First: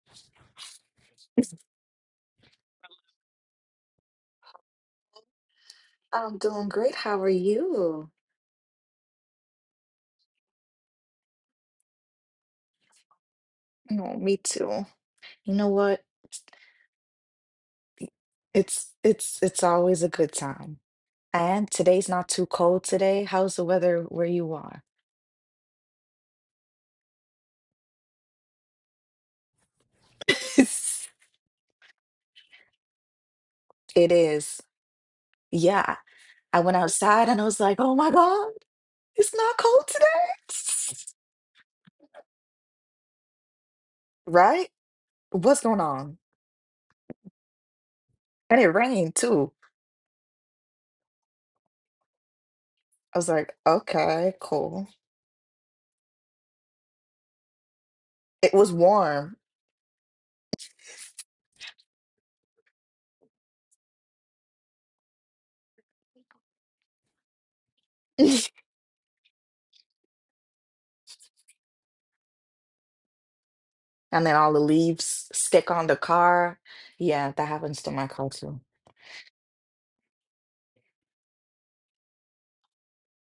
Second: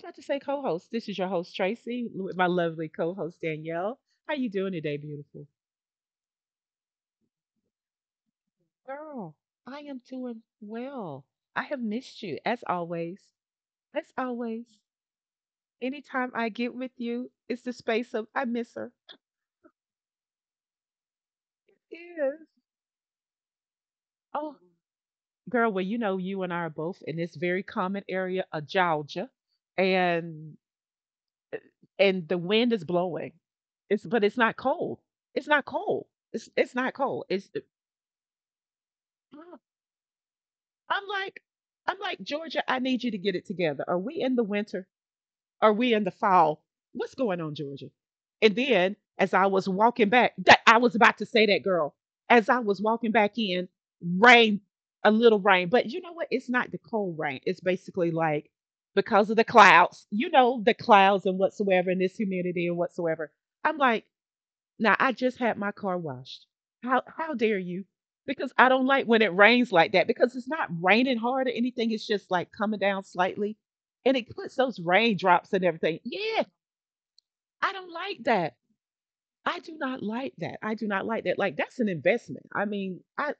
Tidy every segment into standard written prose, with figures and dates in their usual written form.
about to say co-host. This is your host Tracy with my lovely co-host Danielle. How you doing today, beautiful I'm doing great. How are you? girl? I am doing well. I have missed you as always. As No, me always, too. You know what? anytime I get with you, it's the space of I miss her. It's always a good time. And today's not Yes. too cold today. How's the weather where you Oh, are? girl. Well, you know you and I are both in this very common area of Georgia, and and the wind is blowing. It's It but it's not is. cold. It's not Yeah. cold. It's I it's went not cold. outside and I It's was like, oh my God, it's not cold today. I'm like I'm like Georgia. I need you to get it together. Are we in the Right? winter? What's Are going we in the on? fall? What's going on, Georgia? And And it then rained as I too. was walking back, that I was about to say that, girl. As I was walking I was back like, in, okay, rain, cool. a little rain. But you know what? It's not the cold rain. It's basically like It was because of warm. the clouds, you know, the clouds and whatsoever, and this humidity and whatsoever. I'm like, now I just had my car washed. How dare you? Because I don't like when it rains like that because it's not raining hard or anything. It's just like coming down slightly and it And then puts all the those leaves raindrops and stick on the everything. Yeah, car. Yeah, that I happens don't to my like car that. too. I do not like that. I do not like that. Like, that's an investment. I mean, I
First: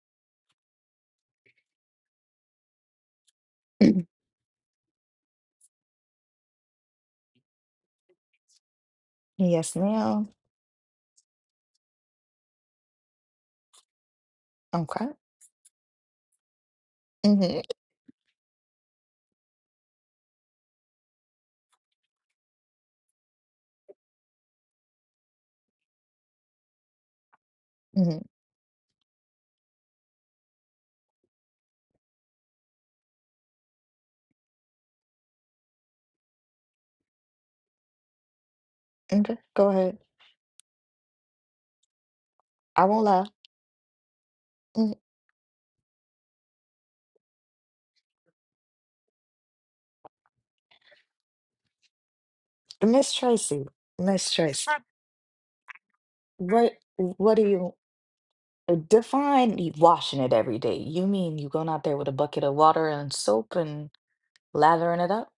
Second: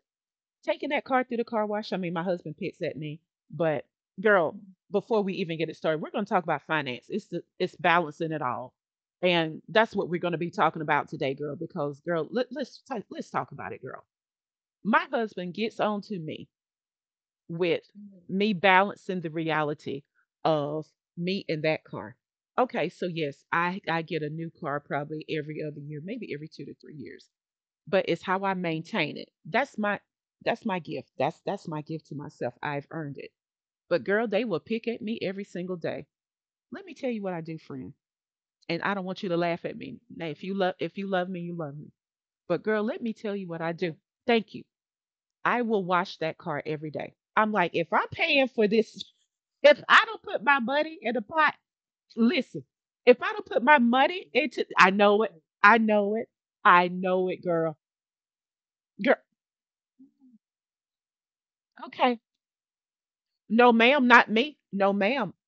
taking that car through the car wash. I mean, my husband picks at me, but Mhm. girl, before we even get it started, we're going to talk about finance. It's balancing it all, and Yes, that's what we're going ma'am. to be talking about today, girl. Because girl, let's talk about it, girl. My Okay. husband gets on to me hmm with me balancing the reality of me in that car. Okay, so yes, I get a new car probably every other year, maybe every 2 to 3 years, but it's hmm. how I maintain it. That's my gift. That's my gift to myself. I've earned it. But girl, they will pick at me every single day. Let me tell you what I do, friend. And I don't want you to Okay. laugh Go at me. ahead. Now, if you love me, you love me. But girl, I let won't me lie. tell you what I do. Thank you. Mhm. I will wash that car every day. I'm like, if I'm paying for this, if I don't put my money in the pot, listen, Miss if I don't put Tracy, my money Miss into, Tracy, I know it. I know it. what I know it, what do girl. you Girl, define washing it every day? You mean you going out there with okay, a bucket of water and soap no, and ma'am, not me. No, lathering it ma'am. up?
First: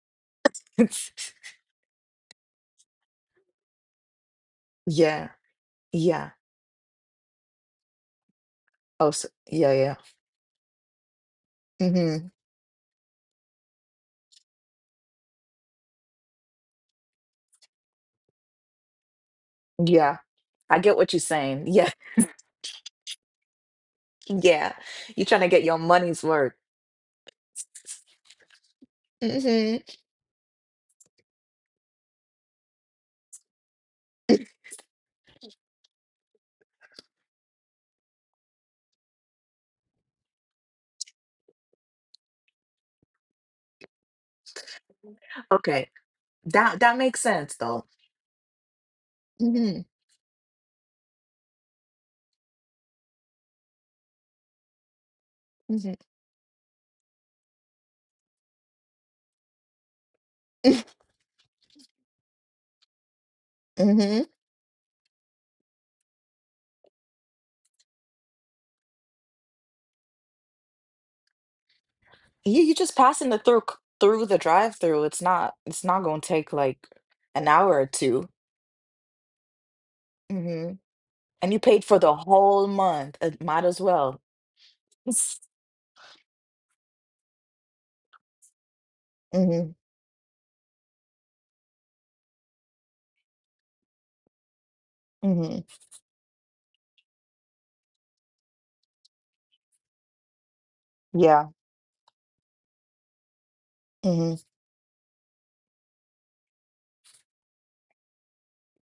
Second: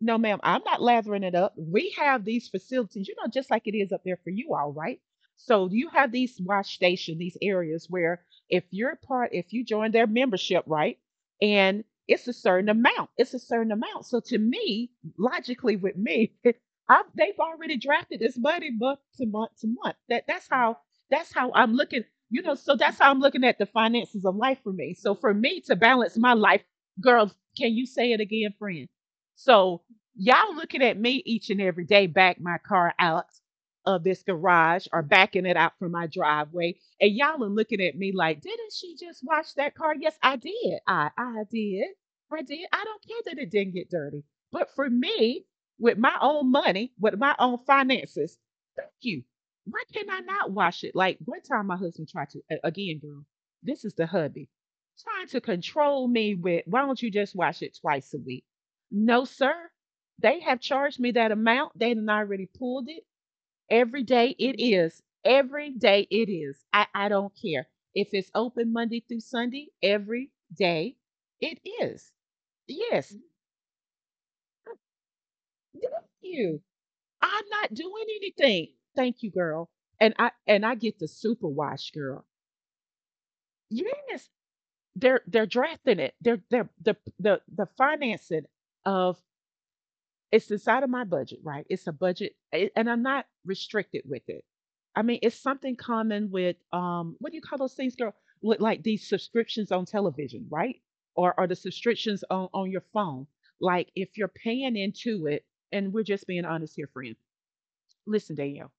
No, ma'am, I'm not lathering it up. We have these facilities, you know, just like it is up there for you all, right? Yeah. So you have Yeah. these wash station, these areas where Oh, so, if you yeah, join yeah. their membership, right? And it's Hmm. a certain amount. It's a certain amount. So to me, logically with me, they've already drafted this money month to month to month. Yeah. That's I how get what you're that's how saying. I'm Yeah. looking, you know, so that's how I'm looking at the finances of life Yeah. for me. So You're for trying to get me your to balance money's my worth. life, girls, can you say it again, friend? Mhm. So y'all looking at me each and every day, back my car out of this garage or backing it out from my driveway. And y'all are looking at me like, didn't she just wash that car? Yes, I did. I did. I did. I don't care that it didn't get dirty. But for me, Okay. with my own That money, makes with my sense own though. finances, thank you. Mhm. Why can I not wash it? Like, one time my husband tried to again, girl, this is the hubby. Trying to Mhm. control me with, why don't you just wash it twice a week? No, sir. They have charged me that amount. They done already pulled it. Every Mhm. day it is. Every day it is. I don't care. If it's open Monday through Sunday, every day it is. Yeah, you just Yes. passing through the drive-through. It's not it's Thank not gonna take you. like an I'm hour not or doing two. anything. Thank you, girl. And Mhm. I get the And super you paid wash, for the girl. whole month. It might as well. Yes. They're drafting it. The the financing of. Mhm. It's inside of my budget, right? It's a budget, and I'm not restricted with it. I mean, it's Mhm. something common with, what do you call those things, girl? With like these subscriptions on television, right? Or Yeah. or the subscriptions on your phone. Like, if you're Mhm. paying into it, and we're just being honest here, friend. Listen, Danielle,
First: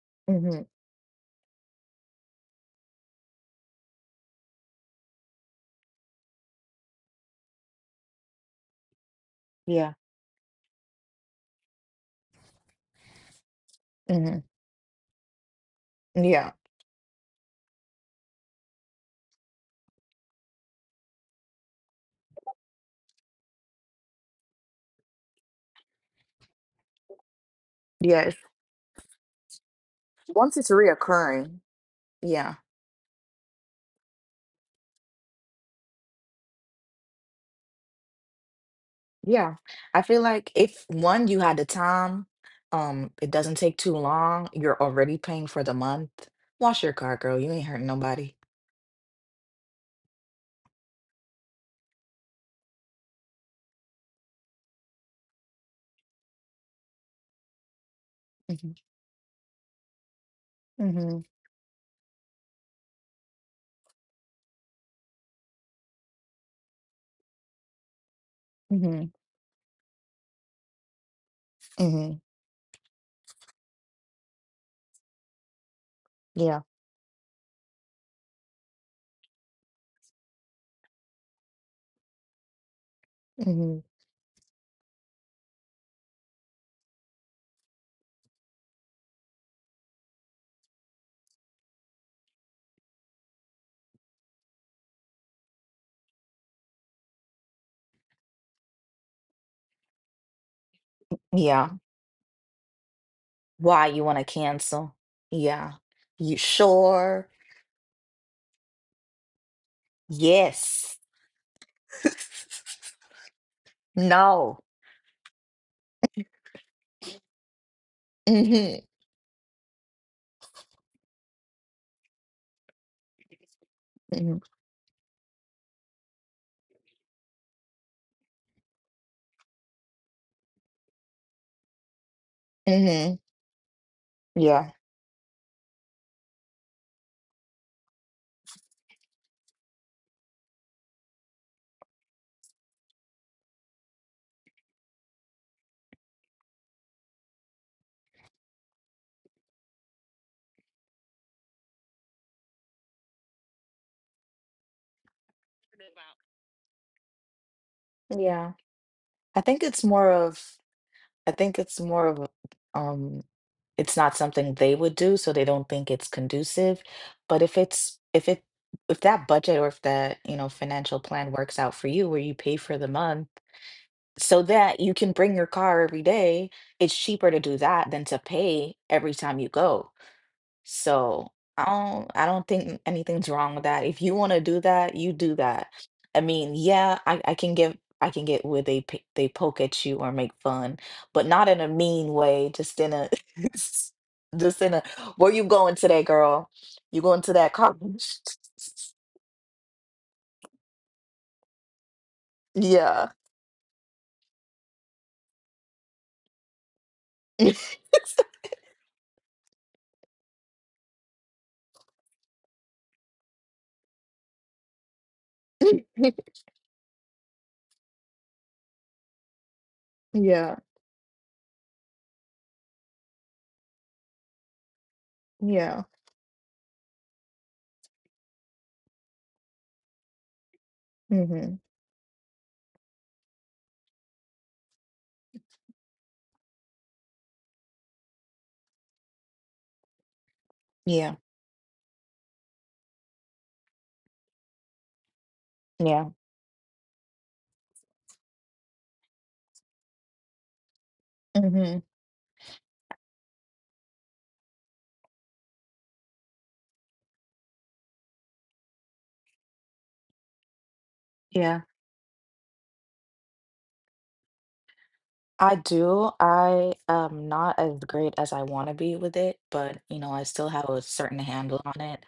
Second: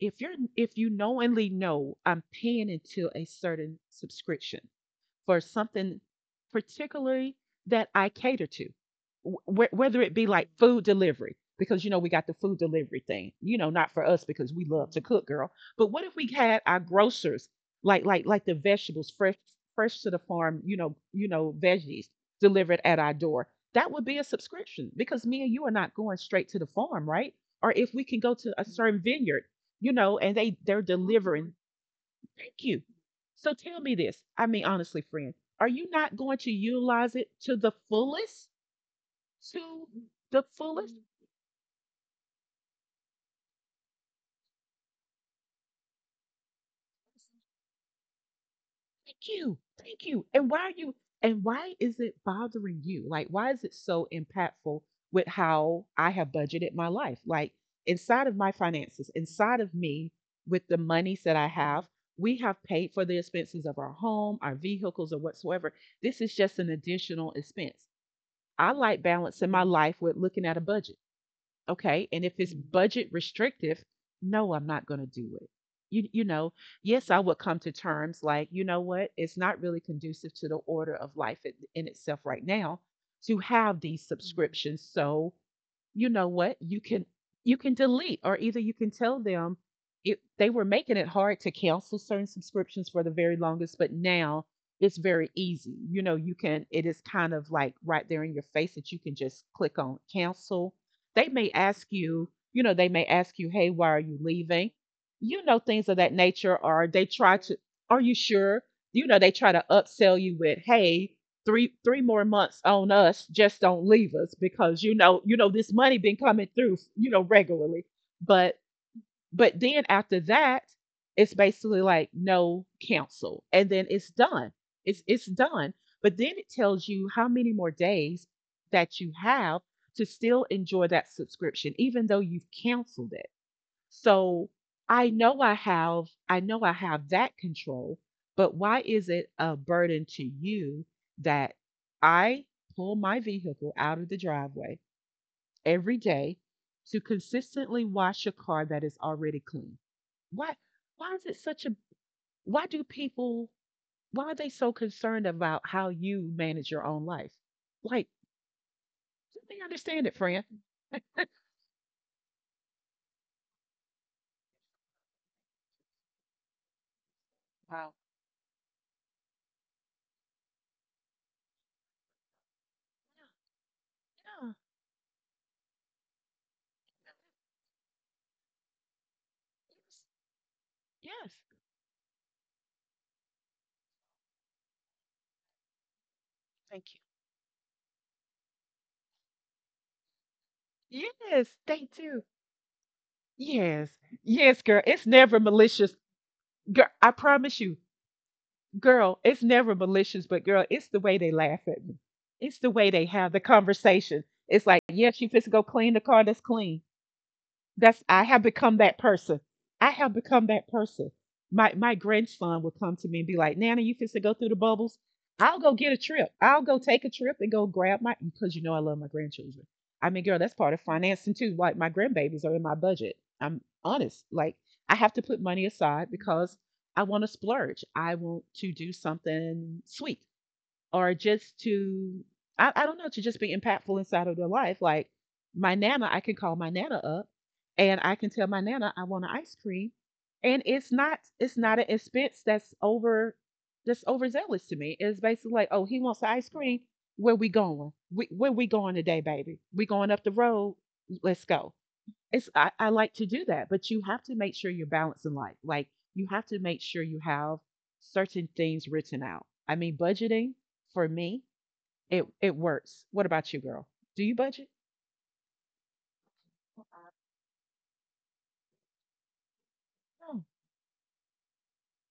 Mhm. if you knowingly know I'm paying into a certain subscription, for something particularly that I cater to, Wh- Yeah. whether it be like food delivery, because you know we got the food delivery thing, you know, not for us Mhm. because we love to cook, girl. But what if we Yeah. had our grocers, like the vegetables, fresh to the farm, you know, veggies delivered at our door? That would be a subscription because me and you are not going straight to the farm, right? Or if we can go Yes. to a certain vineyard, you know, and Once they it's they're delivering. reoccurring, yeah. Thank you. So tell me this. I mean, honestly, friend, are you not going to utilize it to the fullest? Yeah, To I feel the like if fullest? one, you had the time, it doesn't take too long, you're already paying for the month. Wash your car, girl. You ain't hurting nobody. Thank you. Thank you. And why is it bothering you? Like, why is it so impactful with how I have budgeted my life? Like, inside of my Mm-hmm. finances, inside of me, with the Mm-hmm. monies that I have, we have paid for the expenses of our home, our vehicles, or whatsoever. This is just an additional expense. I like Mm-hmm. balancing my life with looking at a budget. Okay, Mm-hmm. and if it's budget restrictive, no, I'm not going to do it. You know, Yeah. yes, I would come to terms like, you know what, it's not really conducive to the order of life in itself right now to Mm-hmm. have these subscriptions. So you know what? You can delete, or either you can tell them. They were making it hard to cancel certain subscriptions for the very longest, but now it's very easy. You know, you can it is kind of like right there in your face that you can just click on cancel. They may Yeah. ask you, you know, they may ask you, "Hey, Why why are you want you to leaving?" cancel? You know, Yeah. things of that You nature, or they sure? try to, "Are you sure?" You know, they try to upsell you with, Yes. "Hey, three more months on us, just don't leave us, No. because you know, this money been coming through, you know, regularly." But Mm-hmm. Then after that, it's basically like, no counsel, and then it's Mm-hmm. done. It's done. But then it tells you how many more days that you have to still enjoy that subscription even though you've canceled Mm-hmm. it. So Yeah. I know I have that control, but why is it a burden to you that I pull my vehicle out of the driveway every day to consistently wash a car that is already clean? Why why is it such a why do people why are they so concerned about how you manage your own life? Like, Yeah. I don't think they it's understand more it, friend? of I think it's more of it's not something they would do, so they don't think it's conducive. But Wow. If that budget or if that, you know, financial plan works out for you where you pay for the month so Yeah. that you can bring your car every day, it's cheaper to do that than to pay every time you go. Yes. So Yes. I don't think anything's wrong with that. If you want to do that, you do that. I mean, Thank yeah, I can get where they they poke at you or make fun, you. but not Yes, in a they mean do. way, just in a Yes. just Yes, in a girl. It's where never you going malicious. today, girl? Girl, You I going to that promise you, college? girl, it's never malicious, but girl, it's the way they laugh at me. It's the way they Yeah. have the conversation. It's like, yeah, she fits to go clean the car that's clean. That's I have become that person. I have become that person. My grandson will come to me and be like, Nana, you fix to go through the bubbles. I'll go get a trip. I'll go take a trip and go grab my, because you know I love my grandchildren. I mean, girl, that's Yeah. part of financing too. Like, my grandbabies are in my budget. I'm honest. Like, I have to put money Yeah. aside because I want to splurge. I want to do something sweet, or just Hmm. to, I don't know, to just be impactful inside of their life. Like, my nana, I can call my nana up and I can tell my nana I want an ice cream, and Yeah. It's not an expense that's over that's overzealous to me. It's basically like, oh, he Yeah. wants the ice cream. Where we going? Where we going today, baby? We going up the road. Let's go. Hmm. It's I like to do that, but you have to make sure you're balanced in life. Like, you have to make sure you have certain things written out. I mean, budgeting for me, Yeah. it works. What about you, girl? Do you budget? I do. I am not as great as I want to be with it, but you know, I Oh, still have a certain handle on it.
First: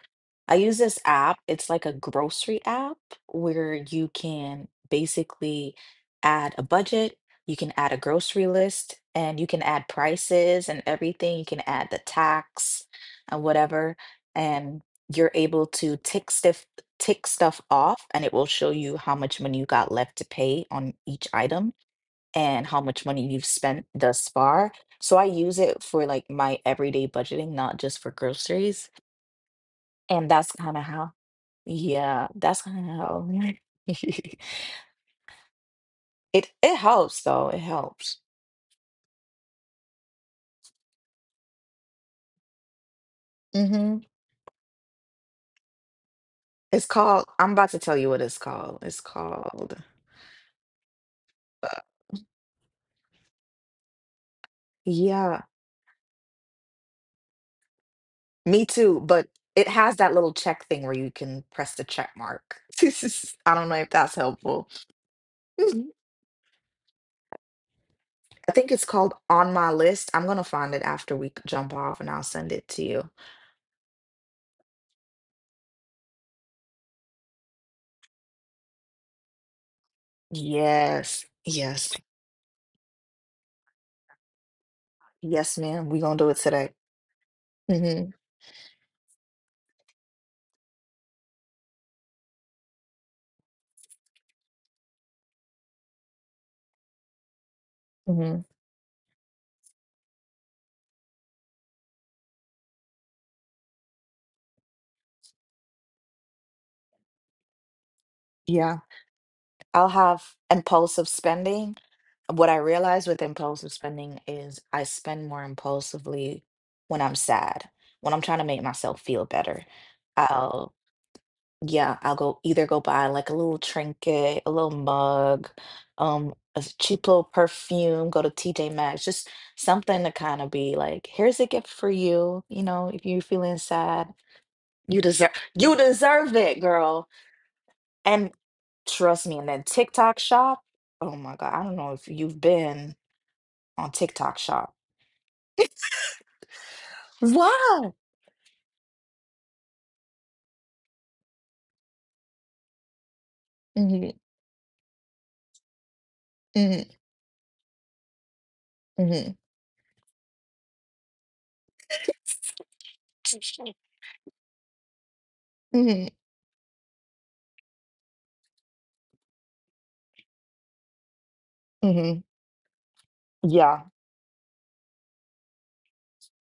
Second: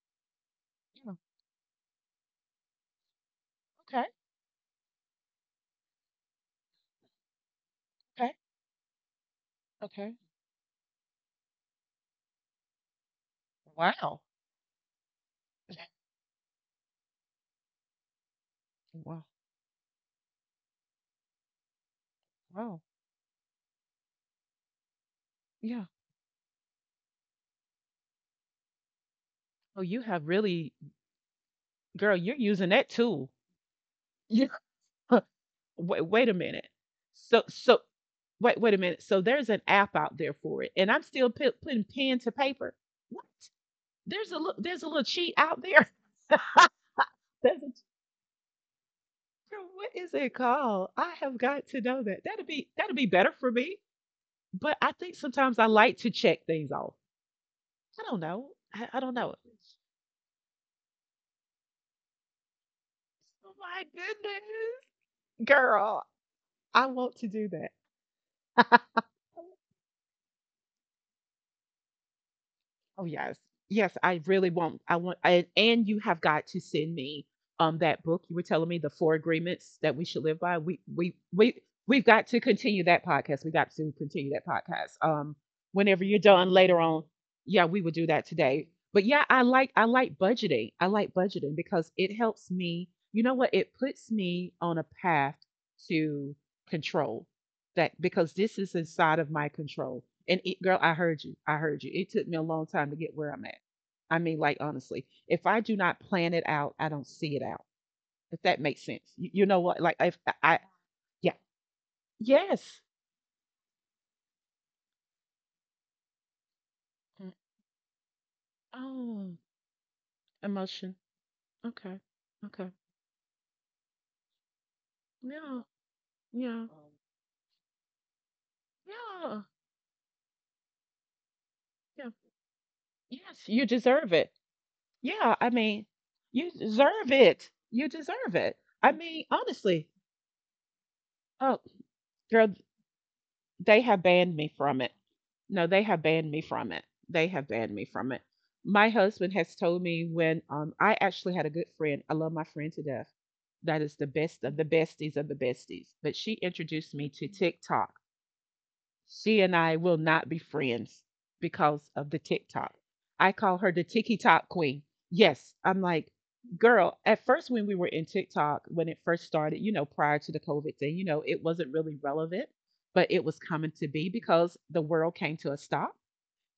I use this yeah. app. It's like a grocery app where Okay. you can basically add a budget, you can add a Okay. grocery list, and you can add Okay. prices and everything. You can add the tax and whatever, Wow. and you're able to tick stuff off, and it will show you how Wow. much money you got left to pay on each item and how Wow. much money you've spent thus far. So I use it Yeah. for like my everyday budgeting, not just for groceries. Oh, you have And that's really, kind of how, girl. yeah, You're that's using that kind of how tool. Yeah. Wait, wait a it minute. it helps So though. It so helps. wait wait a minute. So there's an app out there for it, and I'm still putting pen to paper. What? Hmm. There's a little cheat out there. It's called, I'm There's a about to tell you what it's called. It's called, What is it called? I have got uh, to know that. That'd be better for me. But I think yeah, sometimes I like to check things off. I don't know. me I too. don't But know. it has that little check thing where you can press the check mark. Oh I don't know my if that's helpful. goodness, girl, I want to do that. I think it's called On My List. I'm gonna find it after we jump off and I'll send it to Oh you. yes. Yes, I really won't. And you have got to send me that book you were telling me, the four agreements, that we should live by. We we Yes, we yes, we've got to continue that podcast. We got to continue that podcast. Yes, ma'am. We're Whenever gonna you're do it done today. later on, yeah, we will do Hmm. that today. But yeah, I like budgeting. I like budgeting because it helps me. You know what? It puts me on a path to control that because Hmm. this is inside of my control. And it, girl, I heard you. I heard you. It took me a long time to get where I'm at. I mean, like honestly, if I do not plan it out, I don't see it out. If that Yeah, makes sense, you know what? I'll Like if I, have I impulsive yeah, spending. What I yes. realize with impulsive spending is I spend more impulsively when I'm Mm. sad, when I'm trying to make myself feel Oh, better. emotion. Yeah, Okay, I'll go either okay. go buy like a little trinket, a little mug, Yeah, um, a yeah, s- cheap little perfume, go to TJ Maxx, just yeah, something to kind of be like, here's a gift for yeah. you. You know, if you're Yes, feeling you deserve sad, it. you deserve Yeah, I you mean, deserve you it, girl. deserve it. You And deserve it. I mean, trust me, and then honestly. TikTok shop. Oh my God, Oh, I don't know if you've girl. been They on have banned TikTok me shop. from it. No, they have banned me from it. They have banned me Wow. from it. My husband has told me when I actually had a good friend. I love my friend to death. That is the Hmm. best of the besties of the besties. But she Hmm. introduced me to TikTok. Hmm. She and I will not be friends because of the TikTok. I call her the TikTok queen. Yes, I'm Hmm. like, girl, at first when we were in TikTok, when it first started, prior to the COVID thing, it wasn't really Hmm. relevant, but it was coming Yeah. to be because the world came to a stop,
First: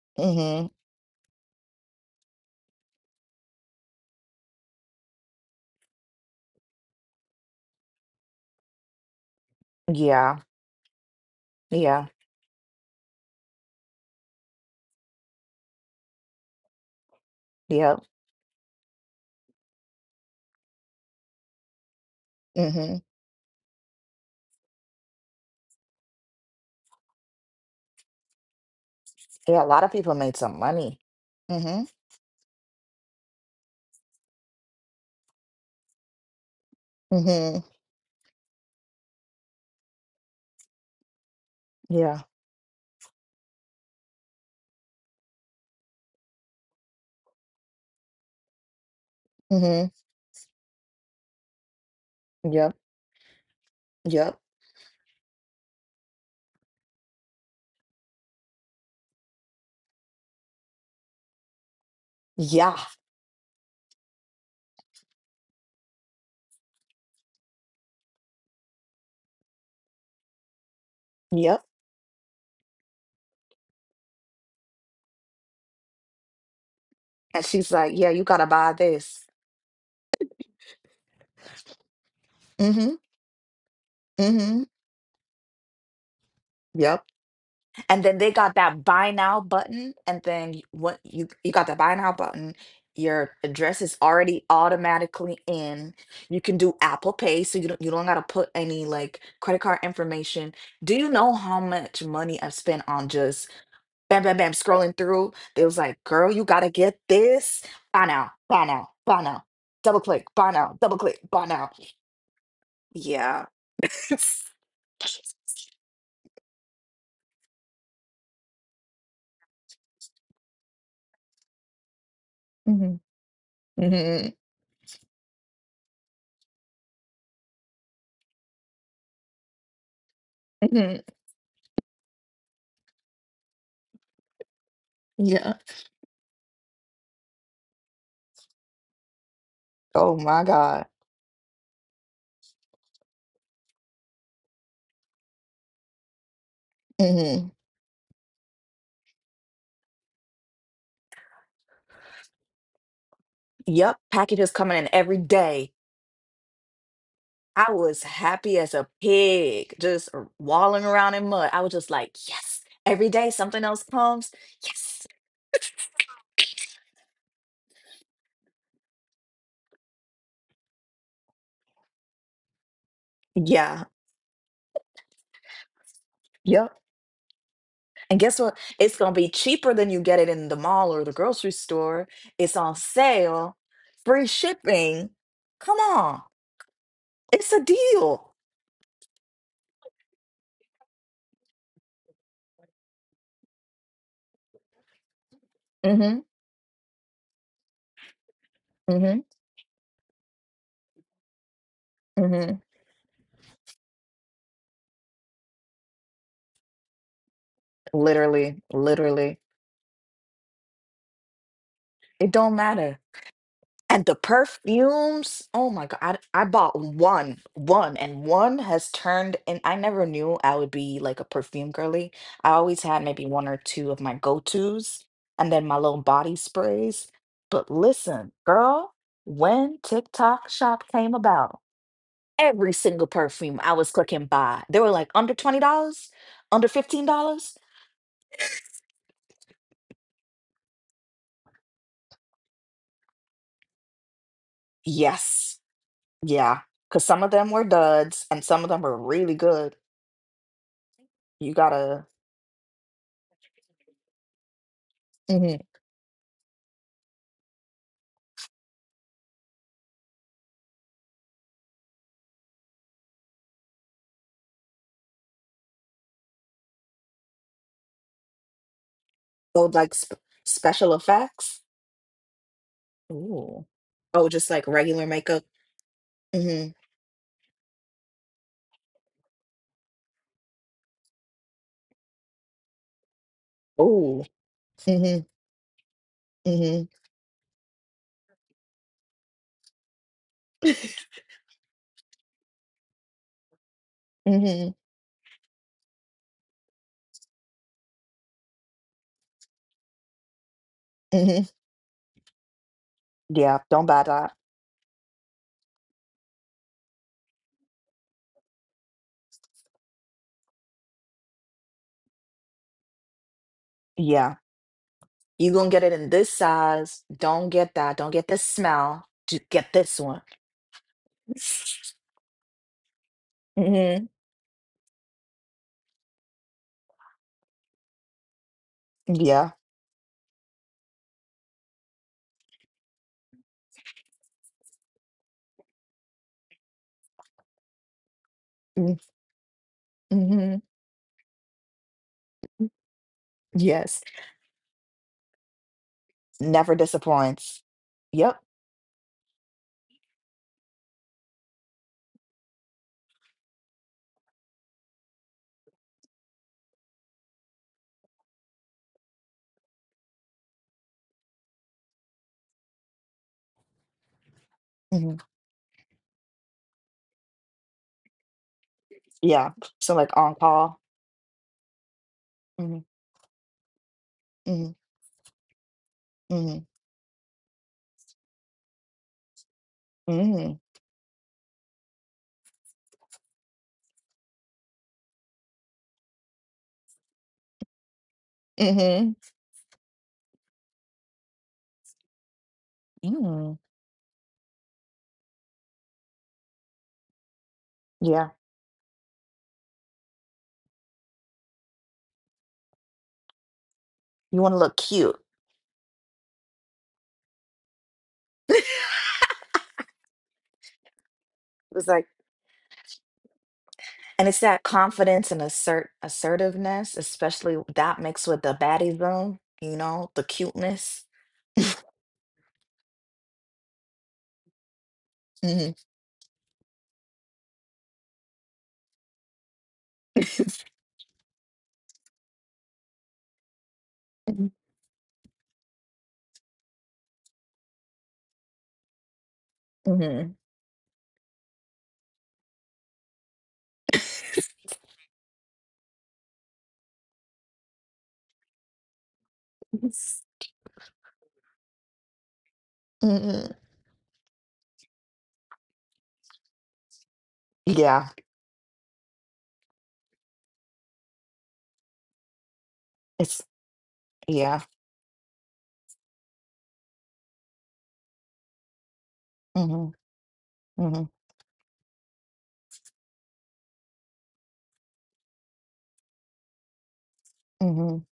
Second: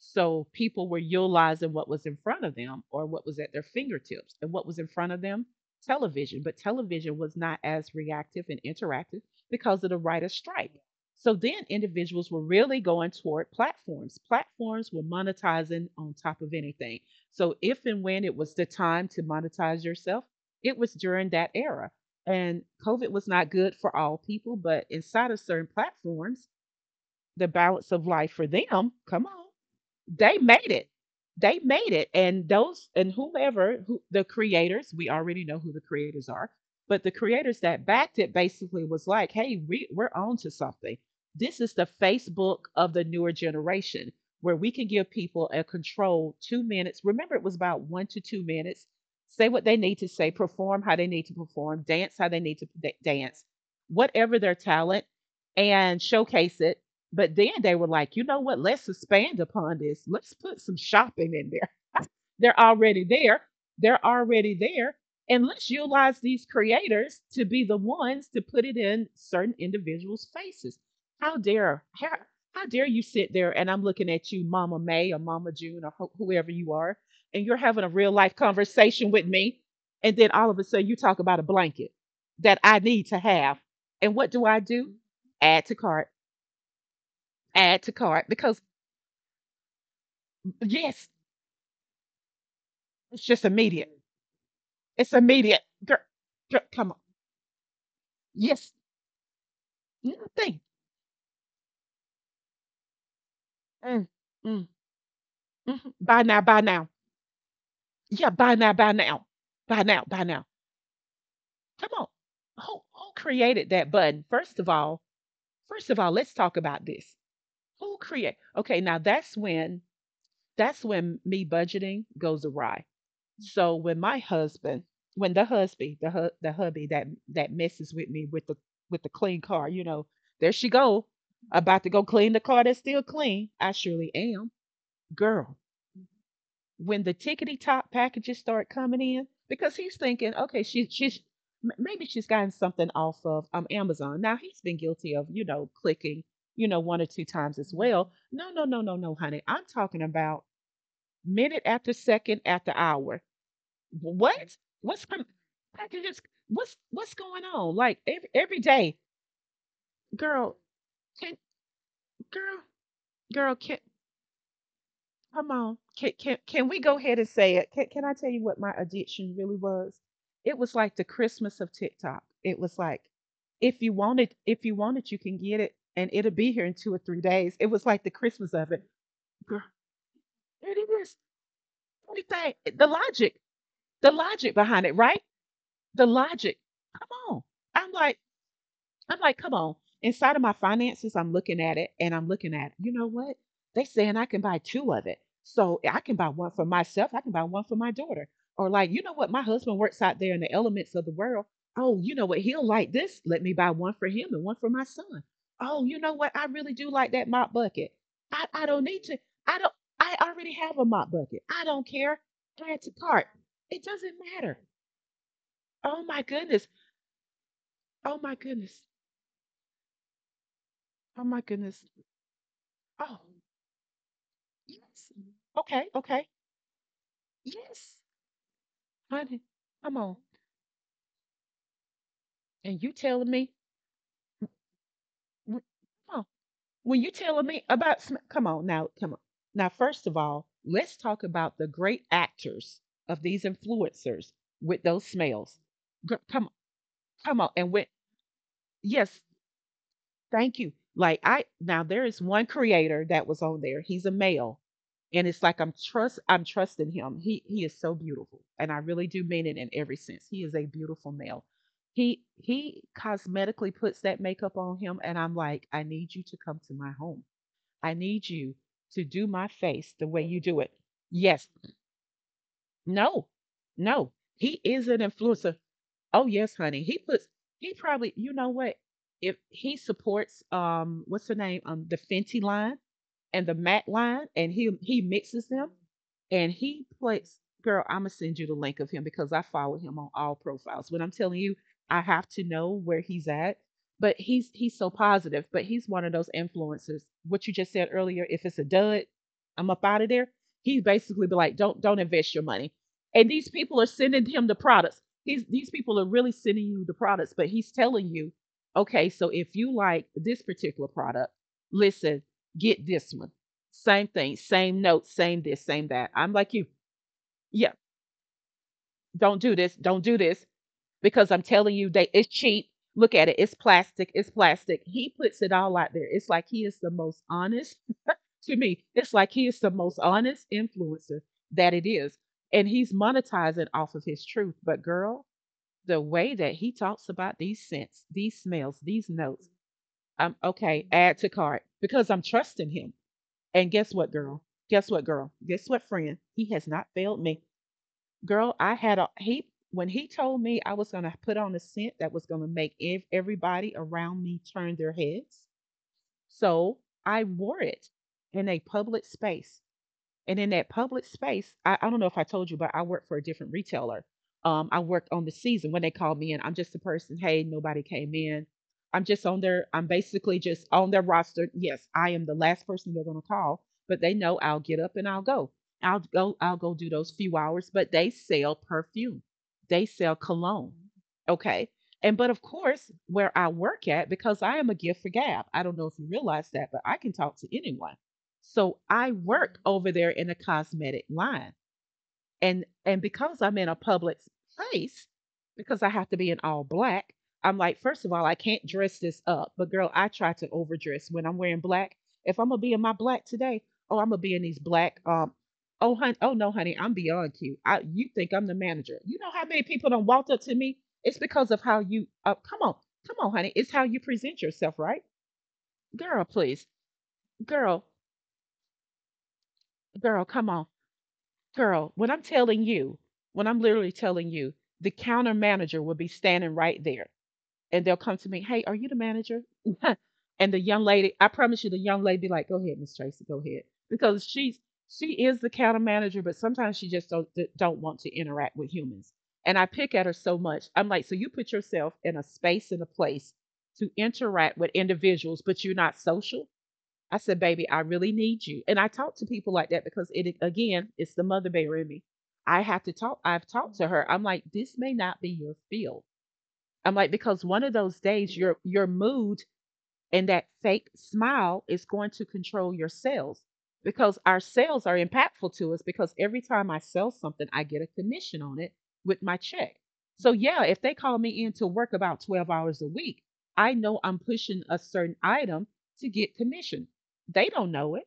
so Hmm. people were utilizing what was in front of them or what was at their fingertips. And what was in front of them? Television. But television was not as reactive and interactive because of the writer's Yeah. strike. So then Yeah. individuals were really going toward platforms. Platforms were monetizing on top of anything. So if and Yep. when it was the time to monetize yourself, it was during that era. And Mm-hmm. COVID was not good for all people, but inside of certain platforms, the balance of life for them, come on, Yeah, a lot of people made they some made it. money. They Mm-hmm. made it. And those and whomever who the creators, we already know who the creators are, but the creators Mm-hmm. that backed it basically was like, hey, we're on to something. This is the Yeah. Facebook of the newer generation where we can give people a control 2 minutes. Remember, it was about 1 to 2 minutes. Say what they Mm-hmm. need to say, perform how they need to perform, dance how they need to Yep. Dance, Yep. whatever their talent, and showcase it. But then they were like, you know what? Let's expand upon this. Let's put some shopping in there. They're Yeah. already there. They're already there. And let's utilize these creators to be the ones to put it in certain individuals' faces. How Yep. dare how, how dare you sit there, and I'm looking at you, Mama May or Mama June or whoever you are, and And you're she's having a like, yeah, real you life gotta buy conversation with this. me, and then all of a sudden you talk about a blanket that I Mm-hmm. need to have. And what do I Mm-hmm. do? Add to cart, Yep. add to And then cart, they got because that buy now button, and then y- what yes, you got the buy now button, it's your just address immediate. is already It's automatically immediate. in. Girl, You can girl, do come on. Apple Pay, so you don't gotta put Yes, any like credit card information. nothing. Do you know how much money I've spent on just Mm, bam, bam, bam, mm, scrolling through. They was mhm. like, Buy girl, now, you buy gotta now. get this. Buy now, Yeah, buy buy now, now, buy buy now. now. Buy Double now, click, buy now. buy now, double click, buy now. Come on. Who Yeah. created that button? First of all, let's talk about this. Who create? Okay, now that's when me budgeting goes awry. Hmm. So when my Hmm. husband, when the husband, the hubby that messes with me with the clean car, there she Hmm. go, about to go clean the car that's still clean. I surely am, Yeah. girl. When the tickety top packages start coming in, because he's Oh thinking, my okay, God. she's maybe she's gotten something off of Amazon. Now he's been guilty of clicking, one or two Hmm. times as well. No, no, no, no, no, honey. I'm talking about minute after second after hour. Yep. Packages What? coming in What's every com day. I can just what's going I on? Like was every happy every as a day, pig, just girl, walling around in can mud. I was just like, girl, yes. Every day girl, something can else comes. Yes. come on. Can we go ahead and say it? Can I tell you what my addiction really was? It was like the Christmas of TikTok. It was like Yeah. if you want it, if you want it, you can get it and it'll be here in Yep. 2 or 3 days. It was like the And guess what? Christmas of it. It's going to be Girl, cheaper than you get it in the there it mall or the is. grocery store. It's Everything. on sale, The free logic behind it, shipping. right? Come The on. logic. Come on. It's a I'm like, deal. Come on. Inside of my finances, I'm looking at it, and I'm looking at, you know what? They saying I can buy two of it. So I can Mhm. buy one for myself. I can buy one for my daughter. Or like, you know Mhm. what? My husband works out there in the elements of the world. Oh, you know what? Mhm. He'll like this. Let me buy one for him and one for my son. Oh, you know what? I really do like that mop bucket. I, Literally, I don't need to. literally. I don't. I already have a mop bucket. I don't care. It don't Add to matter. cart. It And the doesn't matter. perfumes, oh my Oh God, my I goodness. bought one, one, Oh and my one goodness. has turned, and I never knew I would be like a Oh my perfume goodness. girly. I always had Oh. maybe one or two of my go-tos Yes. and then my Okay, little okay. body sprays. But Yes. listen, girl, Honey, when come on. TikTok shop came about, every And you single telling me, perfume I was clicking buy, they were like under w- $20, come on, under when you telling $15. me about, come on. Now, first of all, let's talk about the great actors of these influencers with those smells. Yes. Gr- Come, Yeah. Because some of come them on, were and when duds and some of them were yes, really good. thank you. Like I You now there gotta. is one creator that was on there. He's a male. And it's like Mhm. I'm trusting him. He is so beautiful. And I really do mean it in every sense. He is a beautiful male. He cosmetically puts that makeup on him, and I'm like, I need you to come to my home. I need you to do my Oh, like face the way you do it. special Yes. effects? No. Ooh. No. Oh, just like He is regular an makeup? influencer. Oh, yes, Hmm. honey. He puts he probably You know what? If he supports what's her name? The Fenty line and the matte Oh. line, and he Hmm. mixes them, and Hmm. he plays. Girl, I'm gonna send you the link of him because I follow him on all profiles. When I'm telling you, I have to know where he's at. But he's Hmm. he's so positive. But he's one of those influencers. What you just said earlier, if it's a dud, I'm up out of there. He basically be Hmm. like, don't invest your money. And Yeah, these don't people are buy that. sending him the products. These people are really sending you the products, but he's telling you, okay, so if you like this particular product, listen, get this one. Same Yeah. thing, same note, You same gonna this, get it same in that. this I'm like you. size. Don't get Yeah, that. Don't get this smell. Just get this don't one. do this because I'm telling you they it's cheap. Look at it. It's Hmm. plastic. It's plastic. He puts it all out there. It's like he is the most honest to me. It's like Yeah. he is the most honest influencer that it is. And he's monetizing off of his truth. But girl, the way that he talks about these scents, these smells, these notes, I'm Mm-hmm. okay, add to cart because I'm trusting him. And Yes. guess what, girl? Guess what, girl? Guess what, friend? He Never has not failed me. disappoints. Yep. Girl, I had a he when he told me I was gonna put on a scent that was gonna make everybody around me turn their heads. So I wore it in a public space. And in that public space, I don't know if I told you, but I worked for a different retailer. I worked Hmm. on the season when they called me in. I'm just a person. Hey, nobody came in. Yeah. I'm So like on basically just call. on their roster. Yes, I am the last Mm-hmm. person they're going to call, but they know I'll get up and I'll go. I'll go, Mm-hmm. I'll go do those few hours, but they sell perfume. They sell Hmm. cologne. Okay. And, but of course, where I work at, because I am a gift for gab, I don't know if you realize that, but I can talk to anyone. So Hmm. I work over there in the cosmetic line. And because Mm. I'm in a public place, because I have to be in all black, I'm like, first of all, I can't dress this up. But girl, I try to overdress when I'm wearing black. If I'm gonna be in my black today, oh, I'm gonna be You in want to these look black cute. Oh hun, oh no, honey, I'm beyond cute. I, you think I'm the manager. You know how many people don't walk up to me? It's because of It how was like, you come on, come on, honey. It's how you and it's present that yourself, right? confidence and Girl, please. assertiveness, especially Girl, that mixed with the baddie zone, you know, the girl, come on. cuteness. Girl, when I'm telling you, when I'm literally telling you, the counter Hmm. manager will be standing right there and they'll come to me, "Hey, are you the manager?" And the young lady, I promise you, the young lady be like, "Go ahead, Miss Tracy, go ahead." Because she is the counter manager, but sometimes she just don't don't want to interact with humans. And I pick at her Hmm. so much. I'm like, so you put yourself in a space and a place to interact with individuals, but you're not social. I said, baby, I really need you. And I talk to people like that because, it again, it's the mother bear in me. I have to talk. I've Hmm. talked to her. I'm like, this may not be your field. I'm like, because one of those Yeah, days your mood and that fake smile is going to control your it's sales because our yeah. sales are impactful to us because every time I sell something, I get a commission on it with my check. Hmm. So, yeah, if they Hmm. call me in to work about 12 hours a week, I know I'm pushing a certain item to get commission. They don't know Hmm. it.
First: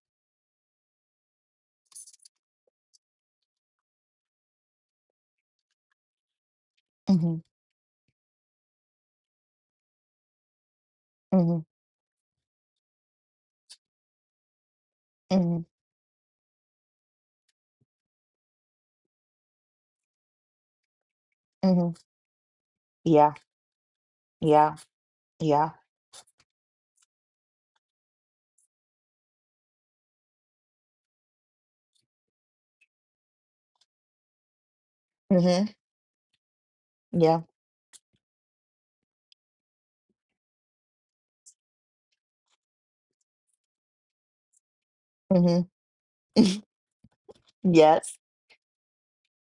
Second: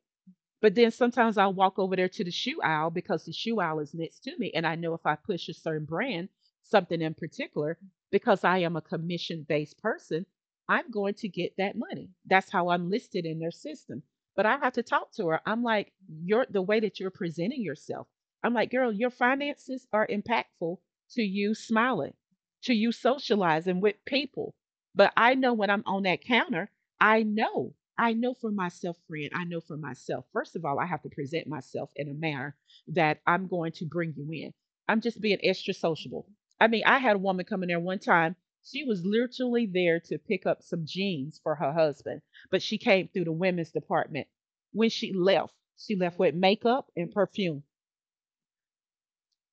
But then sometimes I'll walk over there to the shoe aisle because the shoe aisle is next to me. And I know if I push a certain brand, something in Hmm. particular, because I am a commission based person, I'm going to Hmm. get Hmm. that money. That's how I'm listed in their system. But I have to talk to her. I'm like, you're the way that you're presenting yourself. I'm like, girl, your finances are impactful to you Hmm. smiling, to you Yeah, socializing with people. yeah, But I know when yeah. I'm on that counter, I know I know for myself, friend, I know for myself. First of all, I have to present myself in a manner that I'm going to bring you in. I'm just being Hmm. extra sociable. I mean, I had a Yeah. woman come in there one time. She was literally there to pick up some jeans for her husband, but she came through the women's department. When Hmm. she left with makeup and perfume. Yes.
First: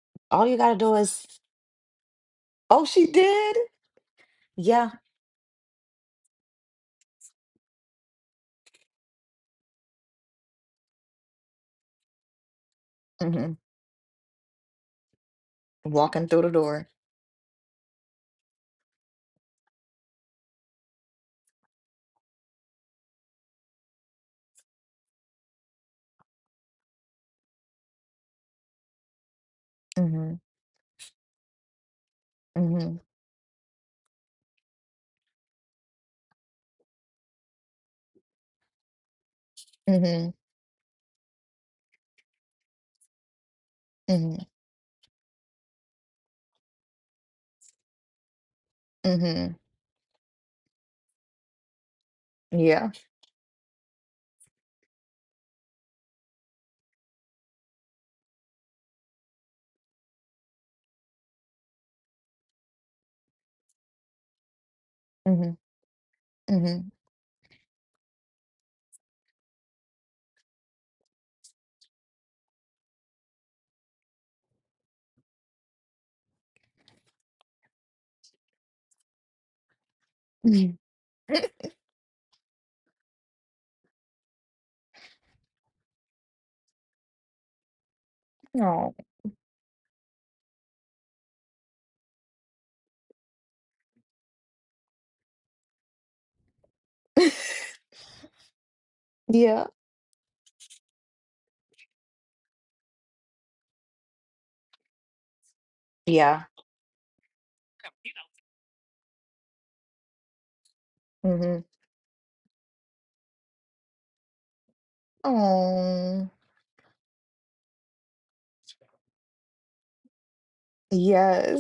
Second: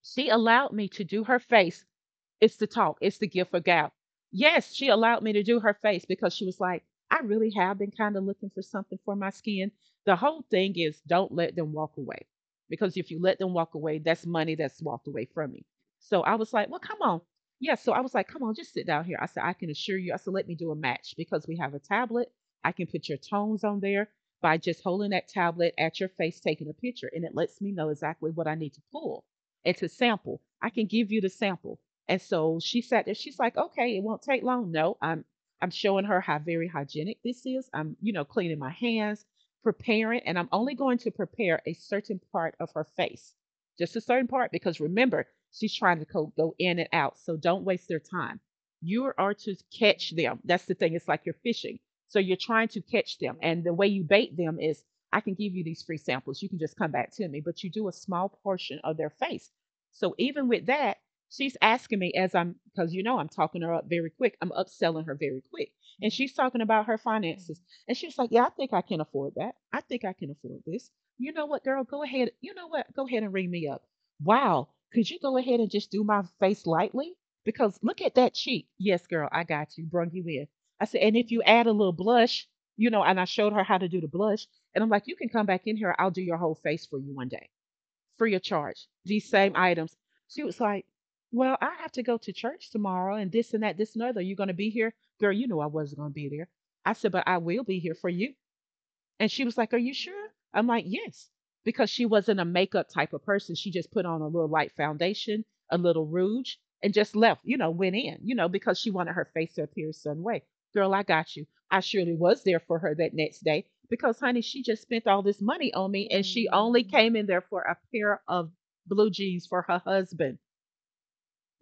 She All you allowed gotta me do to do is, her face. It's the oh, talk, she it's the gift for did. gab. Yes, she Yeah. allowed me to do her face because she was like, I really have been kind of looking for something for my skin. The whole thing is don't let them walk away. Because if you let them Hmm. walk away, that's money that's walked away from you. So Walking I through was the like, well, door. come on. Yeah, so I was like, come on, just sit down here. I said, I can assure you. I said, let me do a match because we have a tablet. I can put your tones on there by just holding that tablet at your face, taking a picture, and it lets me know exactly what I need to pull and to Hmm. sample. I can give you the sample. And so she Hmm. sat there. She's like, okay, it won't take long. No, I'm showing her how very hygienic this is. I'm, you know, cleaning my hands, preparing, Mhm, and I'm only going to prepare a certain part of her face. Just a certain mhm, part, because remember, she's trying to go in and out. So don't waste their time. You are to mhm. catch them. That's the thing. It's like you're fishing. So you're trying to Yeah. catch them. And the way you bait them is I can give you these free samples. You can just come back to me, but you do a small portion of their face. So even with that, she's asking me as because you know I'm talking her up very quick. I'm upselling her very Mhm, quick. And she's talking about mhm. her finances. And she's like, yeah, I think I can afford that. I think I can afford this. You know what, girl? Go ahead. You know what? Go ahead and ring me up. Wow. Could you go ahead and just do my face lightly? Because look at that cheek. Yes, girl, I got you. Brung you in. I said, and if you add a little blush, you know, and I showed her how to do the blush. And I'm like, you can come back in here. I'll do your whole face for you one day free of charge, Oh. these same items. She was like, well, I have to go to church tomorrow and this and that, this and other. You're going to be here? Girl, you know I wasn't going to be there. I said, but I will be here for you. And she was Yeah. like, are you sure? I'm like, yes, because she wasn't a makeup type of person. She just put on a little light foundation, a little Yeah. rouge, and just left, you know, went in, you know, because she wanted her face to appear a certain way. Girl, I got you. Mhm. I surely was there for her that next day because, honey, she just spent all this money on me and Oh. she only Mm. came in there for a pair of blue jeans for her husband.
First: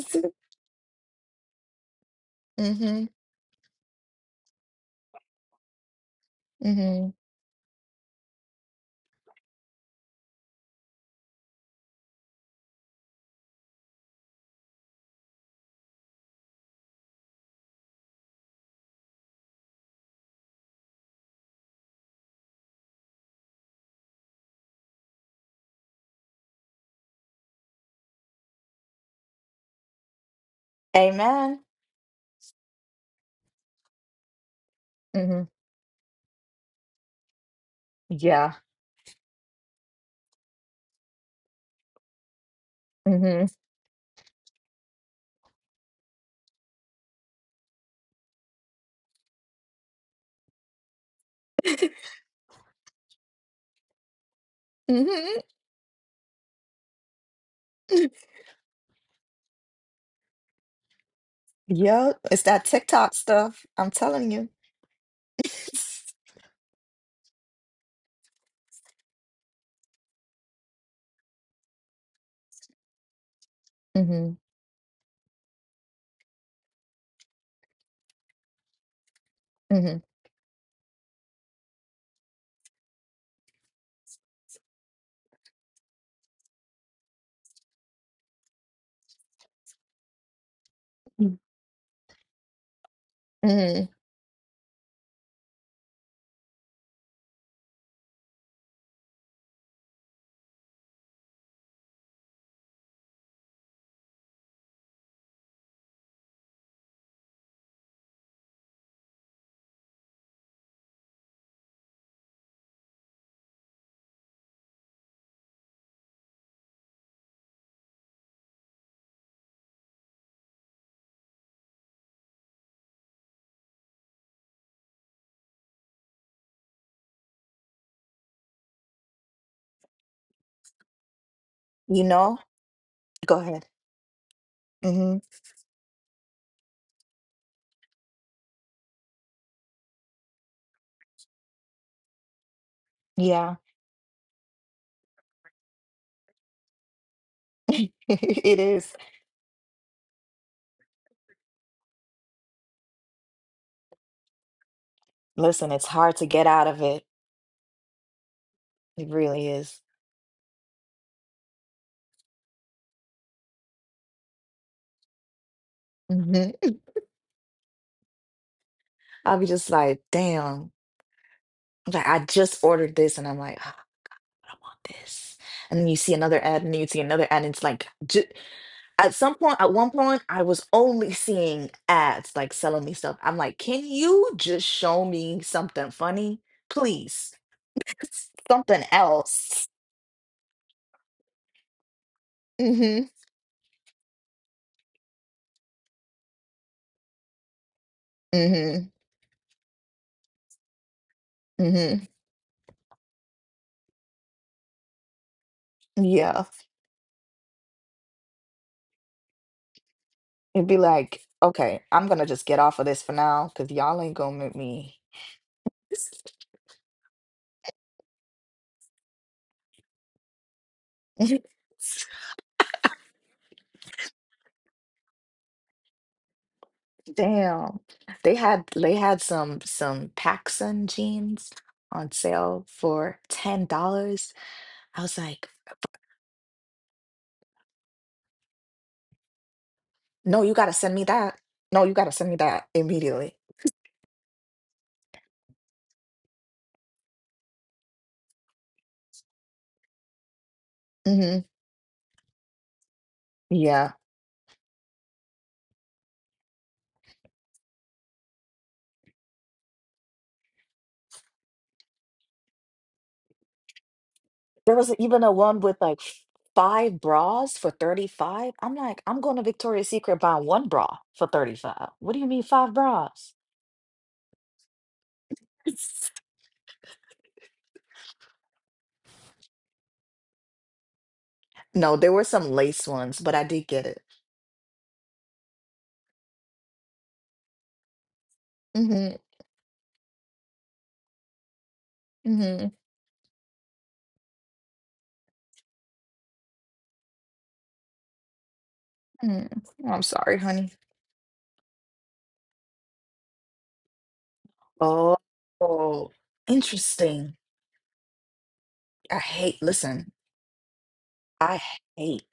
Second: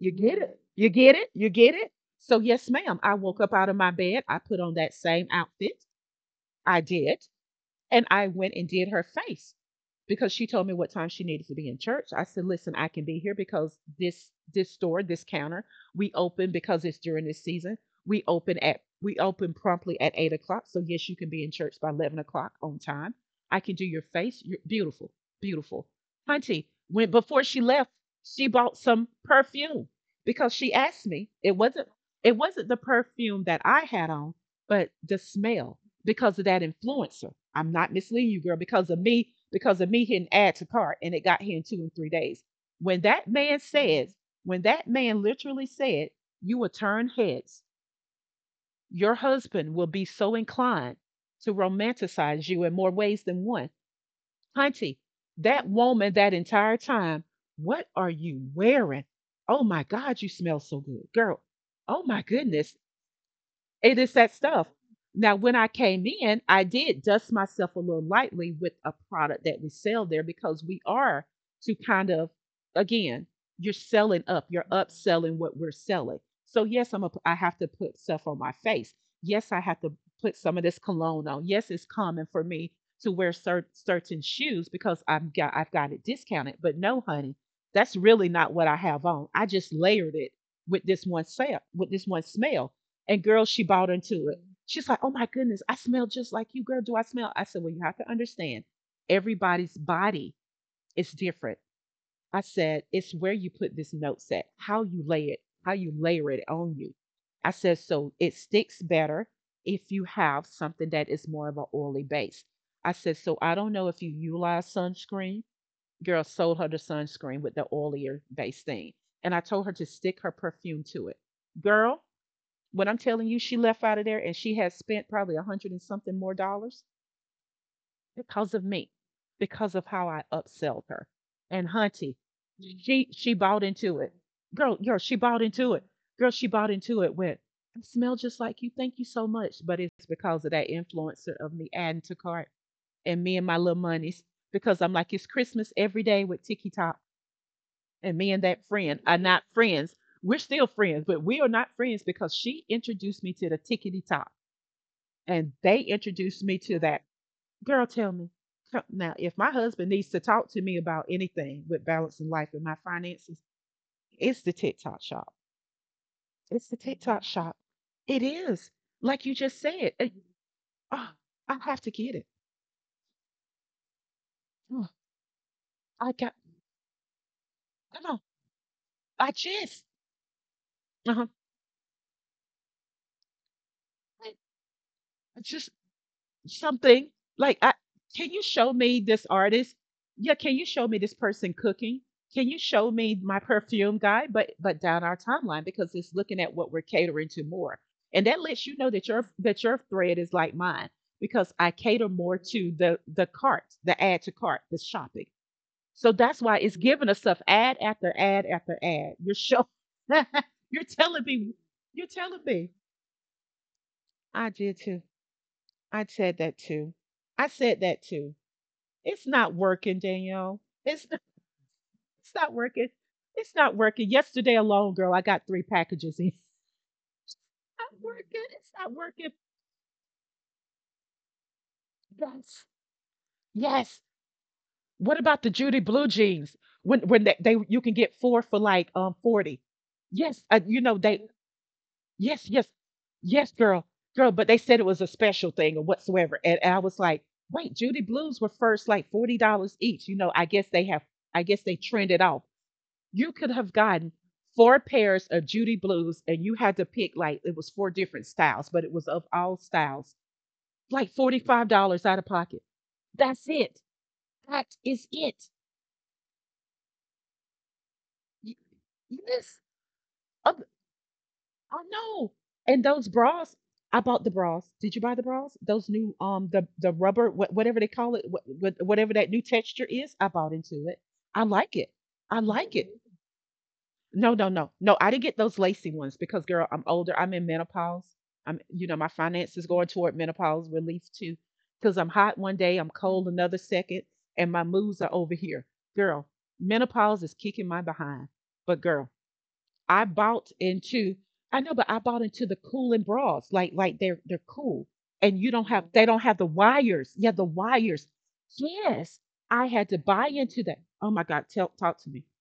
You get Yeah. it? You get it? You get it? So, yes, ma'am, Mhm, I woke up out of my bed. I put on that same outfit. I mhm. did. And I went and did her face because she told me what time she needed to be in church. I said, "Listen, I can be here because this store, this counter, we open because it's during this season. We open promptly at 8 o'clock. So yes, you can be in church by 11 o'clock on time. I can do your face. You're beautiful, beautiful, hunty." When before she left, she bought some perfume because she asked me. Amen. It wasn't the perfume that I had on, but the Mhm. smell because of that influencer. I'm not misleading you, Yeah. girl, because of me hitting add to cart and it got here in two and three days. When that Mhm, man says, when that man literally said, you will turn heads, your husband will be so inclined to romanticize you in more ways than one. Hunty, mhm. that woman that entire time, what are you wearing? Oh my God, you smell so good, girl. Oh Yep, my it's that goodness. TikTok stuff. I'm It is telling that you. stuff. Now, when I came in, I did dust myself a little lightly with a product that we sell there because we are to kind of, again, you're selling Mhm, up, you're upselling what we're selling. So, yes, I have to put stuff on my face. Yes, I have to mhm, put some of this cologne on. Yes, it's common for me to wear certain shoes because I've got it discounted. But no, honey, that's really not what I have on. I just layered it with this one, Mm. sale with this one smell and girl, she mhm. bought into it. She's like, oh my goodness, I smell just like you, girl. Do I smell? I said, well, you have to understand everybody's body is different. I said, it's where you put this note set, how you lay it, how you layer it on you. I said, so it sticks better if you have something that is more of an oily base. I said, so I don't know if you utilize sunscreen. Girl sold her the sunscreen with the oilier base thing. And I told her to stick her perfume to it. Girl, when I'm telling you, she left out of there and she has spent probably $100 and something more because of me, because of how I upselled her. And You hunty, know? Go she ahead. bought into it. Girl, Mhm. she bought into it. Girl, she bought into it with I smell just like you. Thank you so much. But it's because of that influencer of me adding to cart and me and my Yeah. little monies. Because I'm like, it's Christmas every day with Tiki Top. And me and It that is. friend are not friends. We're still friends, but we are not friends because she introduced me to the Tickety Top and Listen, they it's hard to introduced get me out to of that it. girl. Tell me, It now if really my husband needs to talk to me about anything with balancing life and my finances, it's the TikTok shop. It's is. the TikTok shop. It is. Like you I'll be just just said, like, damn. oh, I have to I'm like get it. I just ordered this, and I'm like, "Ah, I don't want Oh, this." And then you I see got, another ad, and then you see another ad, and it's like, come on. At i some point, at just one point, I was only uh-huh. seeing ads like selling me stuff. I'm like, can i you just show I me just something funny, something, please? like, I, can you show Something me this else. artist? Yeah, can you show me this person cooking? Can you show Hmm. me my perfume guy? But down our timeline, because it's looking at what we're catering to more, and that lets you know Hmm. that your thread is like mine, because I cater Hmm. more to the cart, the add to cart, the shopping. So that's Yeah. why it's giving us stuff ad after ad after ad. You're show- It'd be you're telling like, me. okay, You're I'm gonna telling just get me. off of this for now, because y'all ain't gonna I make did too. me. I said that too. I said that too. It's not working, Danielle. It's not, it's not working. It's not working. Yesterday alone, girl, I got 3 packages in. It's Damn. not They working. had It's not they had working. Some Pacsun jeans on Yes. sale for ten Yes. dollars. I What was about the like, Judy blue jeans? When they you can get 4 for like 40. Yes, no, you gotta you know send me they, that. No, you gotta send me yes, yes. that immediately. Yes, girl. Girl, but they said it was a special thing or whatsoever. And I was like, "Wait, Judy blues were first like $40 each." You know, I guess they have, I Hmm. guess they trended off. You could have Yeah. gotten 4 pairs of Judy blues, and you had to pick, like it was 4 different styles, but it was of all styles, like $45 out of pocket. That's it. That There was is even a it. one with like five bras for 35. Y- I'm like, I'm going to Yes. Victoria's Secret buying Oh, one bra for I 35. What do you know. mean five And those bras? bras, I bought the bras. Did you buy the bras? Those new the rubber whatever they call it, whatever that new texture is, I bought into it. I like it. No, there were I some like lace it. ones, but I did get it. No, no, no. No, I didn't get those lacy ones, because girl, I'm older. I'm in menopause. I'm, you know, my Hmm. finances going toward menopause relief too. Because I'm hot one Hmm. day, I'm cold another second, and my moods are over here. Girl, menopause is kicking my behind. But girl, Mm. I I'm sorry, bought honey. into— I know, but I bought into the cooling bras. Like they're cool. Oh, And you don't have— Mhm. They oh, don't have the wires. Yeah, interesting. the wires. Yes. I I hate, had to listen, buy into that. Oh my God, I tell— talk to me. hate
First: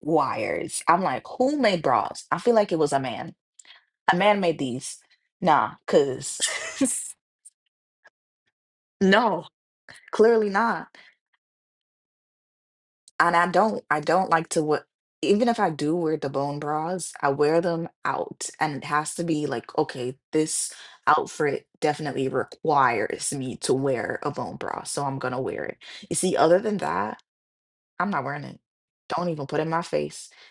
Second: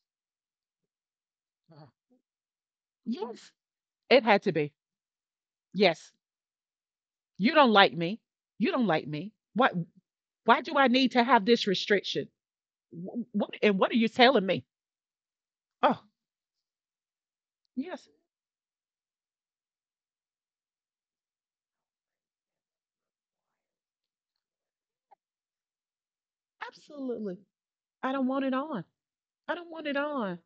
wires. I'm like, who made bras? I feel like it was a man. Yes, A it man had to made be. these. Nah, Yes. cuz You don't like me. You don't like me. no, Why clearly why do not. I need to have this restriction? And I What and don't, what are I you don't like telling to me? what even if I do Oh, wear the bone bras, I wear them yes. out and it has to be like, okay, this outfit definitely requires me to wear a bone bra, so I'm gonna wear it. You see, other than that, Absolutely. I'm I not don't wearing want it it. on. Don't even I put it in don't my want it face. on.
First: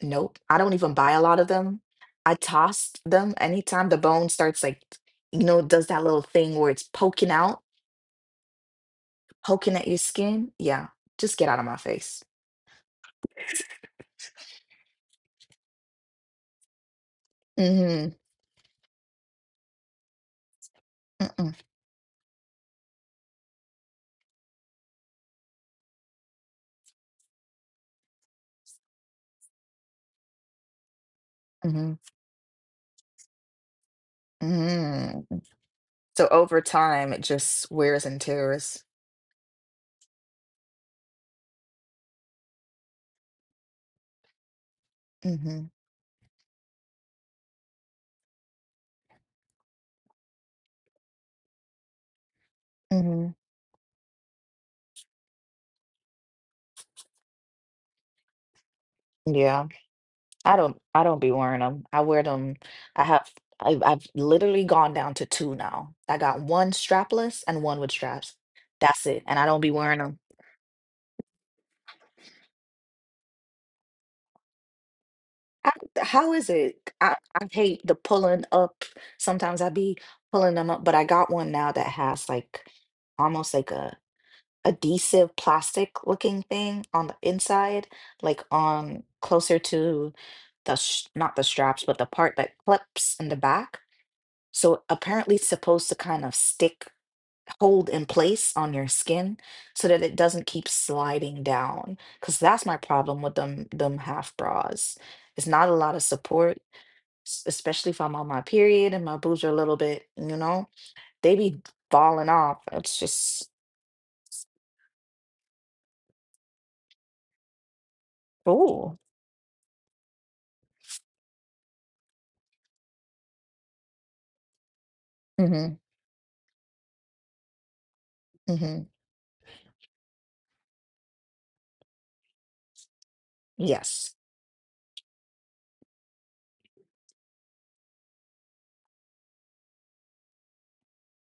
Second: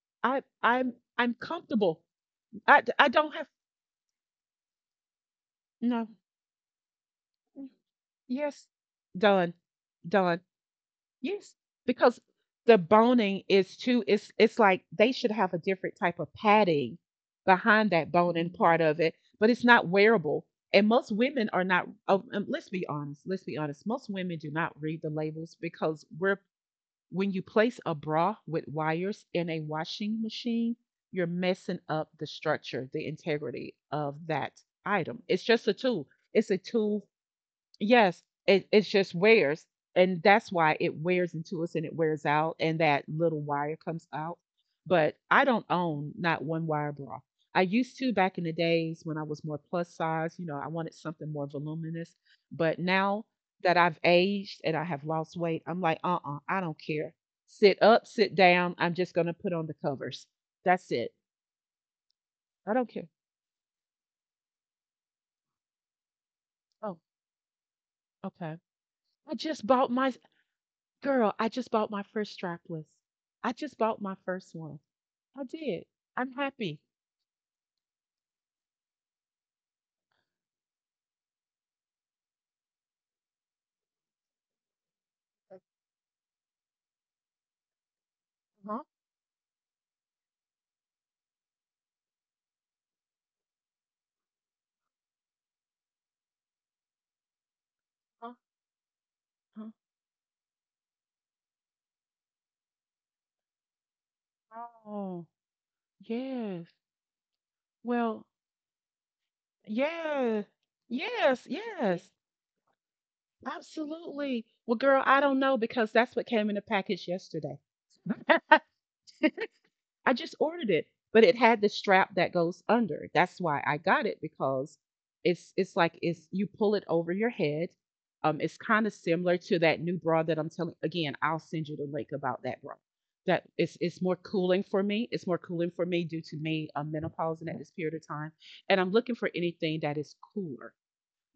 Nope. I I don't even I'm buy a I'm lot of them. comfortable. I toss I don't them have anytime the bone starts like, you know, does that no. little thing where it's poking out, Mm, yes. Done. poking at your Done. skin. Yeah, just get Yes, out of my because face. the boning is too— it's like they should have a different type of padding behind that Mm-hmm. boning— Mm. part of it, but it's not wearable. And most women Mm-mm. are not— oh, let's be honest, let's be honest. Most women do not read the labels, because we're— when you place a bra with wires in a washing machine, you're messing Mm-hmm. up the structure, the integrity of that item. Mm-hmm. It's just a tool. So It's a over tool. time, it just wears and Yes, it tears. it's just wears, and that's why it wears into us and it wears out, and that little wire comes out. But I Mm-hmm. don't own not one wire bra. I used to, back in the days when I was more plus size, you know, I wanted something more voluminous. But now Mm-hmm. that I've aged and I have lost weight, I'm like, uh-uh, I don't care. Sit up, sit down. I'm just gonna put Yeah. on the covers. I don't That's I it. don't be wearing them. I wear them. I don't I care. have I've literally gone down to two now. I got one Oh, strapless and one with straps. okay. That's it. I And I don't just be bought wearing my— them. girl, I just bought my first strapless. I just bought my first one. I I, did. how I'm is happy. it? I hate the pulling up. Sometimes I be pulling them up, but I got one now that has like almost like a adhesive plastic looking thing on the inside, like Huh? on closer to the sh not the straps, but the part that clips in the back. So apparently it's supposed to kind of stick, hold in Huh? place on your skin Huh? so that it doesn't keep sliding down. Because that's my problem with them half bras. Oh, It's not a lot of support, yes. Especially if I'm Well, on my period and my boobs are a little bit, yeah. They Yes, be yes. falling off. It's just Absolutely. Well, girl, I don't know, because that's what came in the package yesterday. cool. I just ordered it, but it had the strap that goes under. That's why I got it, because hmm it's like it's you pull it over your head. It's hmm kind of similar to that new bra that I'm telling. Again, I'll send you the link about that bra. That it's Yes. more cooling for me. It's more cooling for me due to me menopausing at this period of time, and I'm looking for anything that is cooler,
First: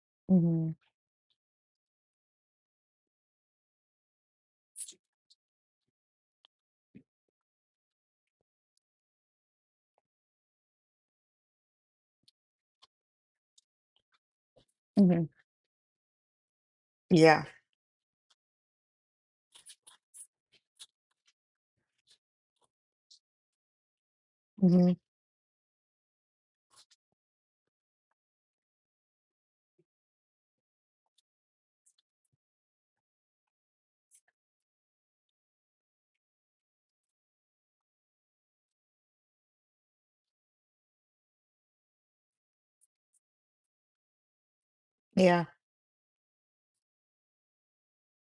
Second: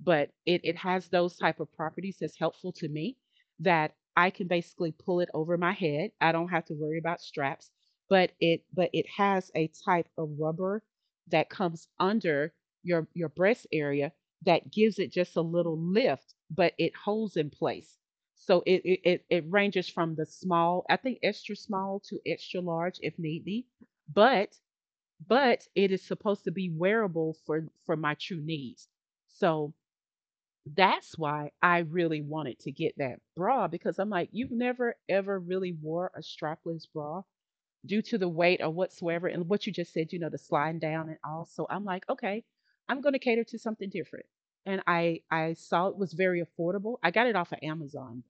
but it hmm it has those type of properties that's helpful to me, that I can basically pull it over my head. I don't have to worry about straps, but it has a type of rubber that comes under your breast area that gives it hmm just a little lift, but it holds Yeah. in place. So it ranges from the small, I think extra small to extra large if need be, but hmm but it is supposed to be wearable for my true needs. So that's why I really wanted to get that bra, because I'm like, you've never ever really wore a strapless bra due to the weight or whatsoever, and what you just said, you know, the sliding down and all. So I'm like, okay, I'm going to cater to something different. And Yeah. I saw it was very affordable. I got it off of Amazon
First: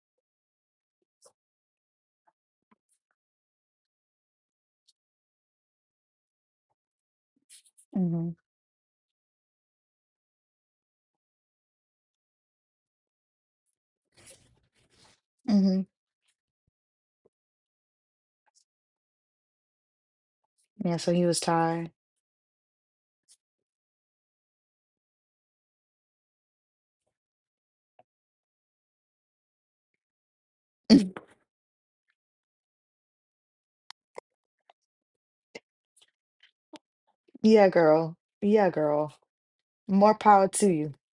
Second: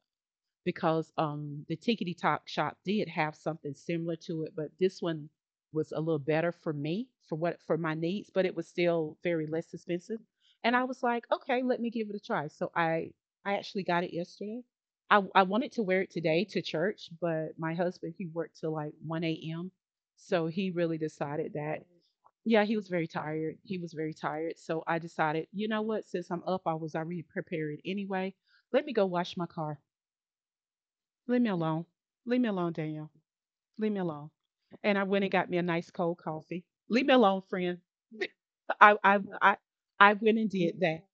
because the Tickety Talk Shop did have something similar to it, but this one was a little better for me for what— for my hmm needs, but it was still very less expensive. And I was like, okay, let me give it a try. So I actually got it yesterday. I wanted to hmm wear it today to church, but my husband he worked till like 1 a.m. So he really Yeah. So he was decided that— tired. yeah, he was very tired. He was very tired. So I decided, you know what, since I'm up, I was already prepared anyway. Let me go wash my car. Leave me alone. Leave me alone, Danielle. Leave me alone. And I went and got me a nice cold coffee. Leave me alone, yeah, friend. girl. Yeah, I girl. I I, I More went power and to did you. that.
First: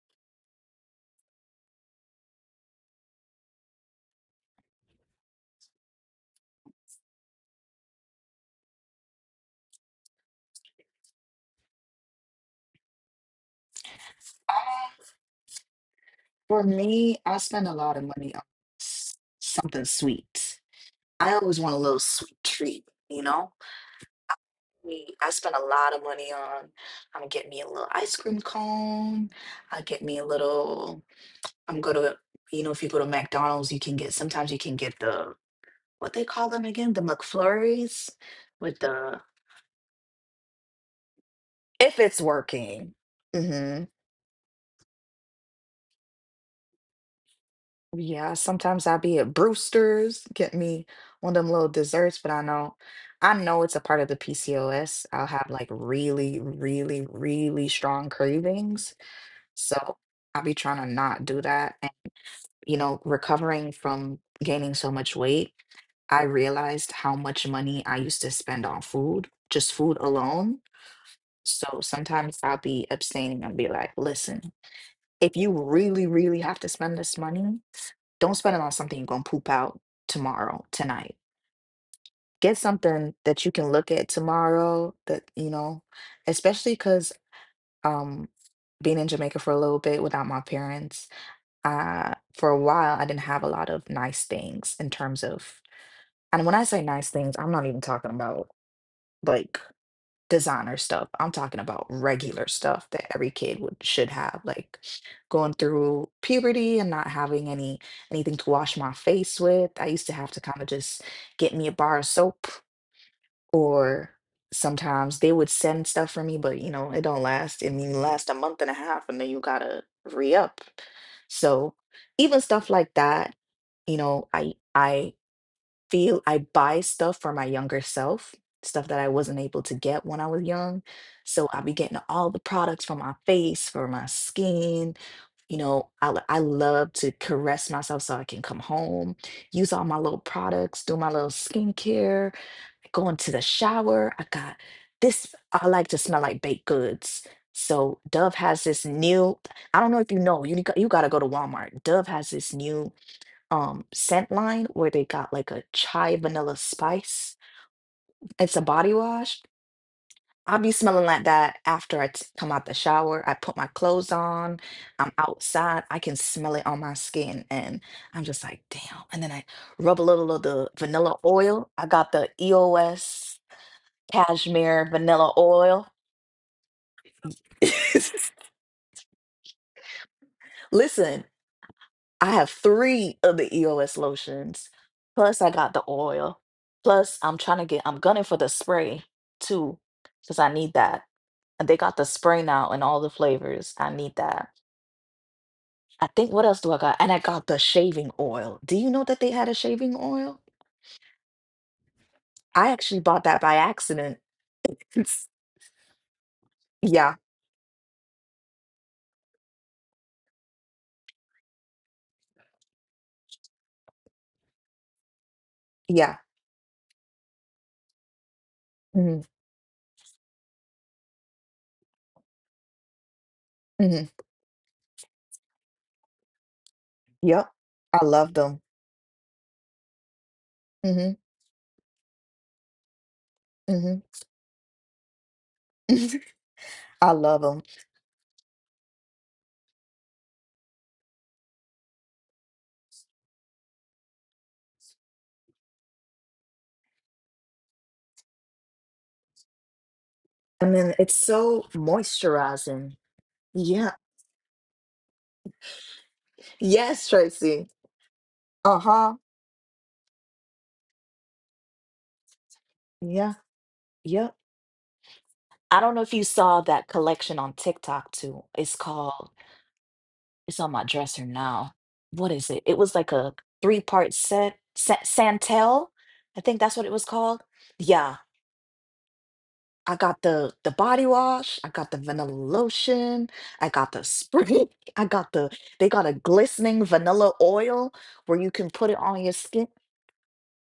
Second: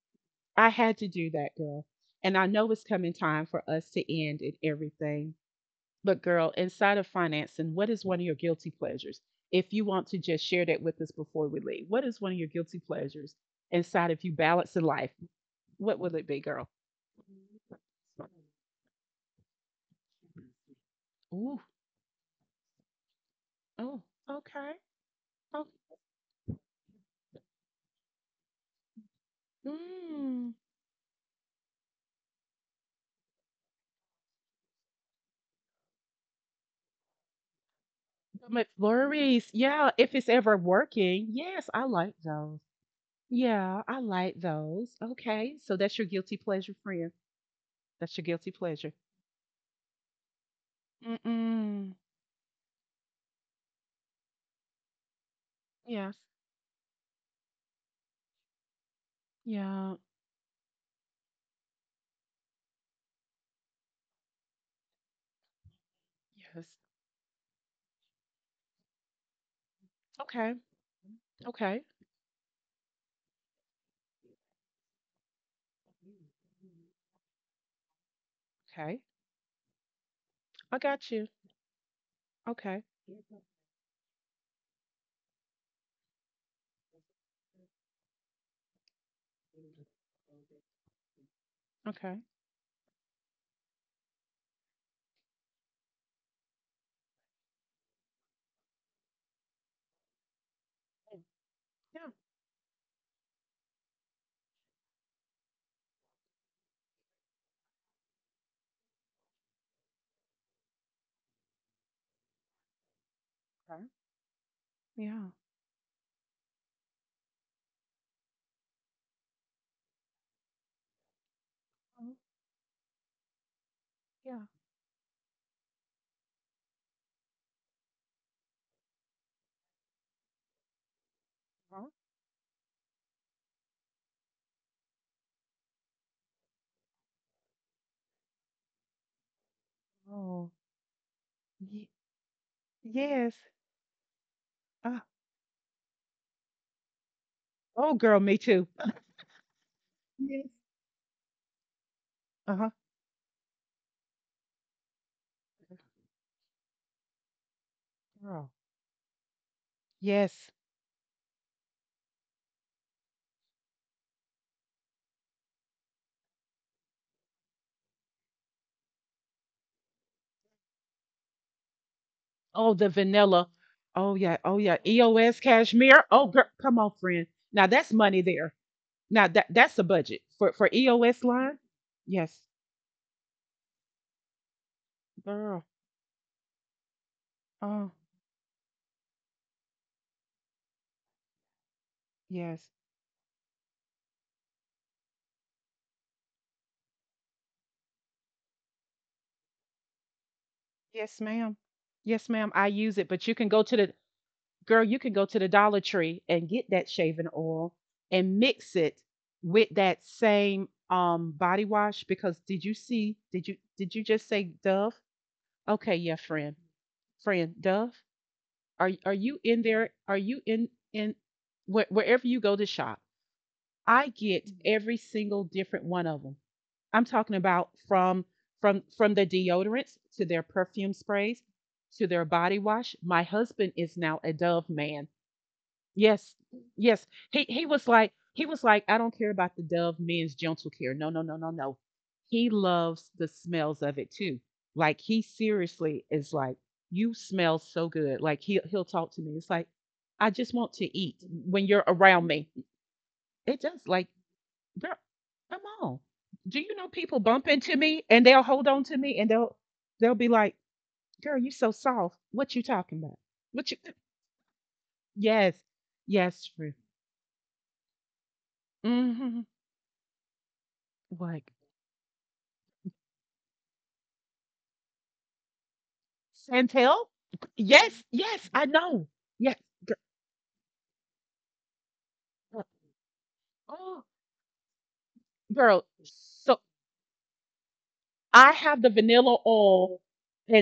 I had to do that, girl. And I know it's coming time for us to end in everything. But girl, inside of financing, what is one of your guilty pleasures? If you want to just share that with us before we leave, what is one of your guilty pleasures inside of you balancing life? Uh, What will it be, For girl? me, I spend a lot of money on something sweet. I always Ooh, want a little sweet treat, you know? oh, okay. Me, I spend a Oh, lot of money on, I'm gonna get me a little ice cream cone. I get me a mm. little, I'm gonna, you know, if you go to McDonald's, you can get, sometimes you can get the, what they call them again? The McFlurries with the, McFlurries. Yeah, if it's ever working. Yes, I if like it's those. working. Yeah, Hmm I like those. Okay, so that's your guilty pleasure, friend. That's your Yeah, guilty sometimes pleasure. I'll be at Brewster's, get me one of them little Mm-mm. desserts, but I know it's a part of the PCOS. I'll have like Yes. really, really, really strong cravings. Yeah. So I'll be trying to not do that. And you know, recovering from gaining so much weight, I Yes. realized how much money I used to spend on food, just food Okay. alone. So Okay. sometimes I'll be abstaining and be like, listen, if you really, really have to spend this money. Don't spend it on something Okay. you're gonna poop out tomorrow, I got tonight. you. Get Okay. something that you can look at tomorrow that, you know, especially because um being in Jamaica for a little bit without my parents, Okay. for a while I didn't have a lot of nice things in terms of, and when I say nice things, I'm not even talking about like designer stuff. Mm. I'm talking about Yeah. regular stuff that every kid would should have, like going through puberty and not having anything to wash my face with. I used to have to kind of just get me a bar of soap Okay. or sometimes they Yeah. would send stuff for me, but you know, it don't last. I mean, it last a month and a half and then you gotta re-up. So Oh, even stuff like that, you know, yeah. I feel I buy stuff for my younger self, stuff that I wasn't able to get when I was young. So I'll be Huh? getting all the products for my face, for my skin. You know, I love to caress myself so I can come home, use all my little Oh. products, do my little Ye- skincare, go into yes. the shower. I got Uh, this, I like to smell like baked goods. oh, So girl, Dove me has too. this new, I don't know if you know, Yes. You got to go to Walmart. Dove has this Uh-huh. new scent line where they got like a chai vanilla spice. Girl. It's a body wash. Yes. I'll be smelling like that after come out the shower. I put my clothes on. I'm outside. I can smell it on my skin, and I'm just like, damn. And then I rub a little of the vanilla oil. I got the Oh, the EOS vanilla. Oh yeah. Oh yeah. cashmere vanilla EOS oil. cashmere. Oh girl, come on, friend. Now that's money there. Now that that's a budget for Listen. EOS line. I Yes, have three of the EOS lotions. Plus, I girl. got the oil. Plus, I'm trying to get, Oh I'm gunning for the spray too, because I need that. And they got the spray yes, now in all the flavors. I need that. I think, what else do I got? And I got the shaving oil. Do you know that they had a shaving oil? yes, ma'am. Yes, ma'am. I I actually use it, bought but you that can by go to the— accident. girl. You can It's- go to the Dollar Tree and get that yeah, shaving oil and mix it with that same body wash. Because did you see? Did you just say Dove? Okay, yeah. yeah, friend, friend, Dove. Are hmm you in there? Are you in— in where wherever you go to shop? I hmm get— Mhm. every single different one of them. I'm talking Yep. about I from— love them. from the deodorants to their perfume Hmm sprays to their body wash. My husband is hmm now a Dove man. Yes. Yes. I love them. He was like, he was like, I don't care about the Dove men's gentle care. No, no, no, no, no. He loves the smells of it too. Like, he seriously is like, you smell so good. Like, he he'll talk to me. It's like, I just And want then to it's eat so when you're around me. moisturizing. It does, Yeah. like, girl, come on. Do you know Yes, people bump Tracy. into me and they'll hold Uh on to huh. me, and they'll be like, girl, you so soft. What you talking about? Yeah. What you? Yep. Yes, I don't know if you yes, saw true. that collection on TikTok too. It's called, Mm-hmm. it's on my dresser Like— now. What is it? It was like a 3 part set, Santel. I think that's what it Chantel? was called. Yes, Yeah. yes, I know. Yes. I gir- got the body wash, I got the vanilla uh, lotion, I got the Oh, spray, I got the, they girl. got a So glistening vanilla oil where you I can have put the it on your vanilla skin. oil,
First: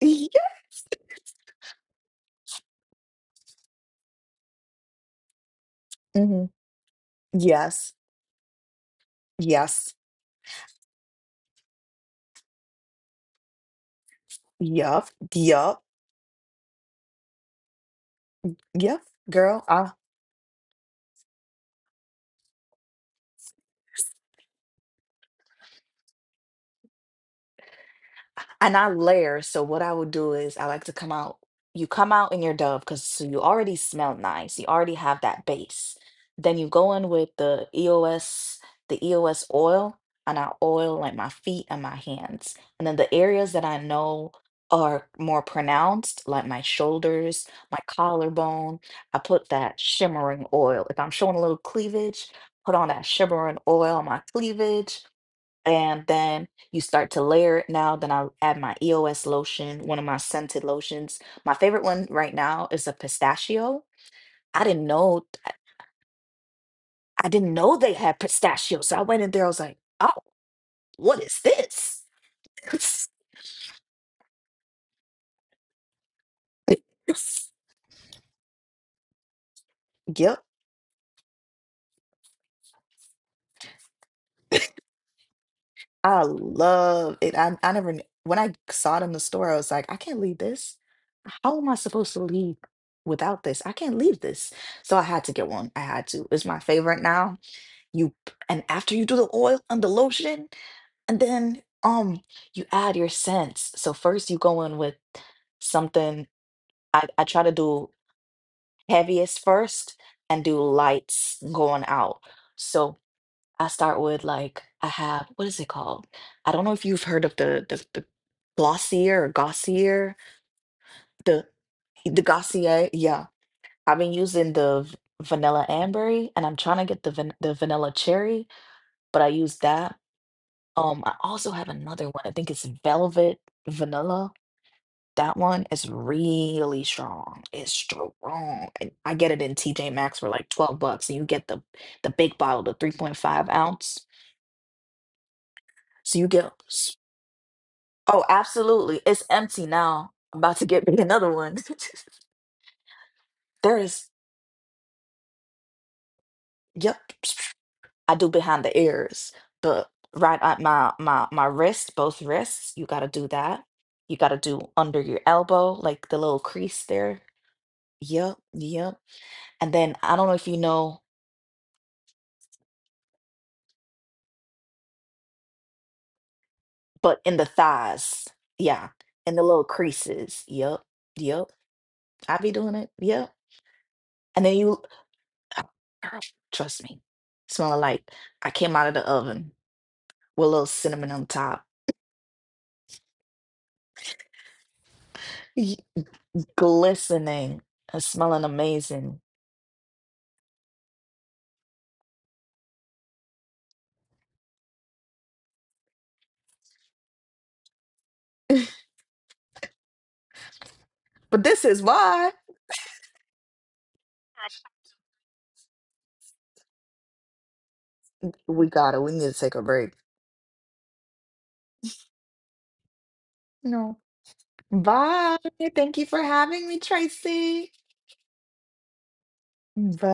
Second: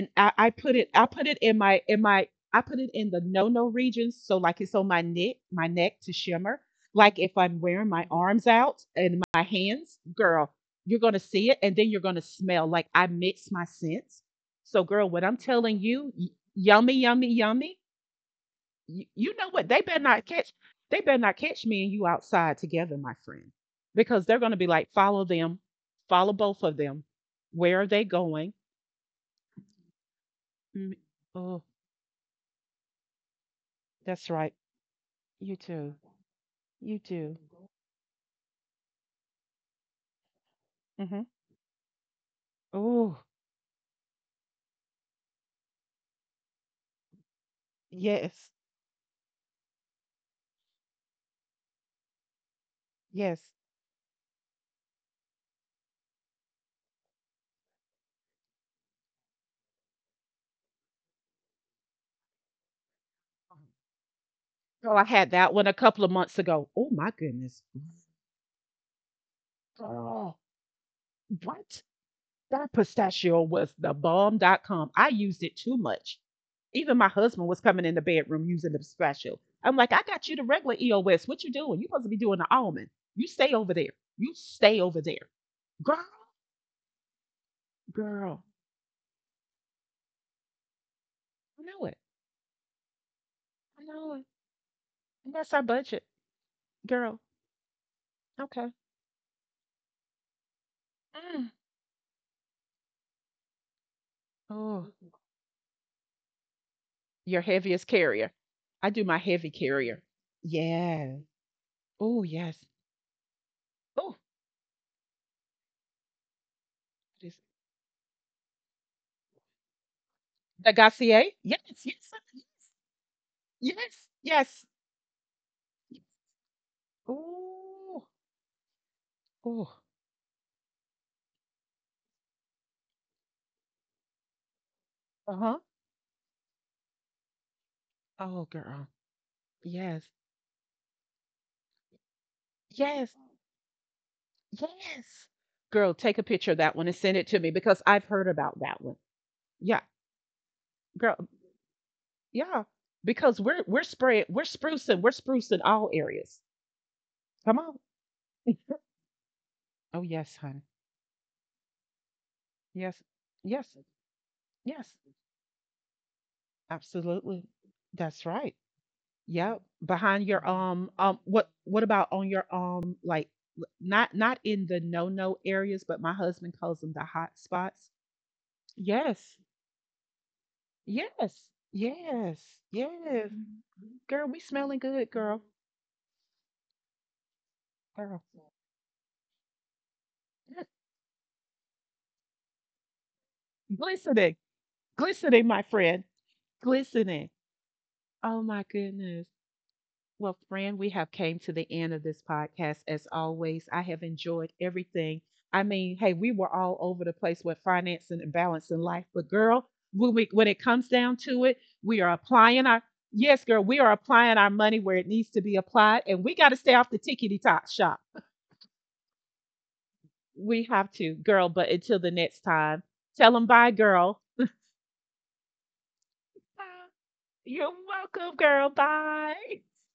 I Yes. put it— I put it in my— in my— I put it in the no no regions. So like it's on my neck to hmm shimmer. Like, if I'm wearing Yes. my arms out and my hands, Yes. girl, you're gonna see it, and then you're gonna smell— like I mix my scents. So girl, Yup, what I'm telling yup, you, yummy, yummy, yummy. you, yup, you know what? girl. They better I not catch— they better not catch me and you outside together, my friend. Because they're gonna be like, follow them, follow both of them. Where are they going? and I layer. So what I would do is I like Mm, to come out. oh, You come out in your Dove because so you already smell that's right. nice. You already have that You too. base. Then you You go in too. with the EOS, the EOS oil, and I oil Mm-hmm. like my feet and my hands. And then the Oh, areas that I know are more pronounced, like my shoulders, my yes, collarbone, I put that shimmering oil. If I'm showing a little cleavage, put on that yes. shimmering oil on my cleavage. And then you start to layer it now. Then I'll add my EOS lotion, one of my scented lotions. My favorite one right now is a pistachio. I didn't Girl, I know had that I one a couple of months ago. Oh my I didn't goodness. know they had pistachios. So I went in there, I was like, oh, Oh, what is what? this? That pistachio was the bomb. Dot com. I used it too much. Even my husband was coming in the bedroom using the pistachio. I'm like, I got you the Yep. regular EOS. What you doing? You supposed to be doing the almond. You stay over there. You stay over there. Girl, I love it. I never when girl. I saw it in the store, I was like, I can't leave this. How I am I know it. supposed to leave without this? I I can't know leave it. this. So I had to And get that's our one. I budget. had to. It's my favorite Girl. now. You and Okay. after you do the oil and the lotion, and Mm. then you add your scents. So first you go in Oh. with something. I Your try to heaviest do carrier. I do my heaviest heavy first carrier. and do Yeah. lights going out. Oh yes. So I start Oh, with like I have what is it called? I don't know if you've heard this— of the Glossier or Gossier, the Gassier. the Yes, yes, the Gossier, yeah. yes, yes, I've been using yes. the vanilla ambery and I'm trying to get the vanilla Oh, cherry, but I use oh, that. I also have another one. I think it's Velvet Vanilla. That uh-huh. one is really strong. It's Oh, strong. girl. And I get it in TJ Yes. Maxx for like 12 bucks, and you get the big bottle, the Yes. 3.5 ounce. Yes. Girl, So take a you get, picture of that one and s- send it to me, because I've oh, heard about that one. absolutely. It's empty Yeah, now. I'm about to get me girl. Um, another one. yeah. Because we're— There we're is, spraying, we're sprucing all areas. yep. Come on. I do behind the ears, but Oh, yes, right at honey. My wrist, both wrists, you Yes. gotta do that. Yes. You gotta do Yes. under your elbow, like the little crease there. Absolutely. That's Yep, right. yep. Yep, And then I behind don't know your if you um know, um what— what about on your like— not not in the no-no areas, but my husband calls them the but hot in the spots. thighs, yeah, Yes. in the little creases. Yep, Yes. yep. I be Yes. doing it. Yes. Yep. Girl, we And then smelling you, good, girl. oh, girl, trust me, smelling like Girl. I came out of the oven with a little cinnamon on top, Glistening. Glistening, my y- friend. Glistening. glistening and Oh smelling my amazing. goodness. Well, friend, we have came to the end of this podcast. As always, I have enjoyed everything. I mean, hey, we were all over the place with financing and balancing life, but girl, when we— when it comes down to But it, this is we are why applying our— yes, girl, we are applying our money where it needs to be applied, and we got to stay off the tickety tock shop. we got it. We need to take a break. We have to, girl. But until the next time, tell them bye, No. girl. Bye. Thank you for having me, Bye. You're Tracy. welcome, girl. Bye. Bye.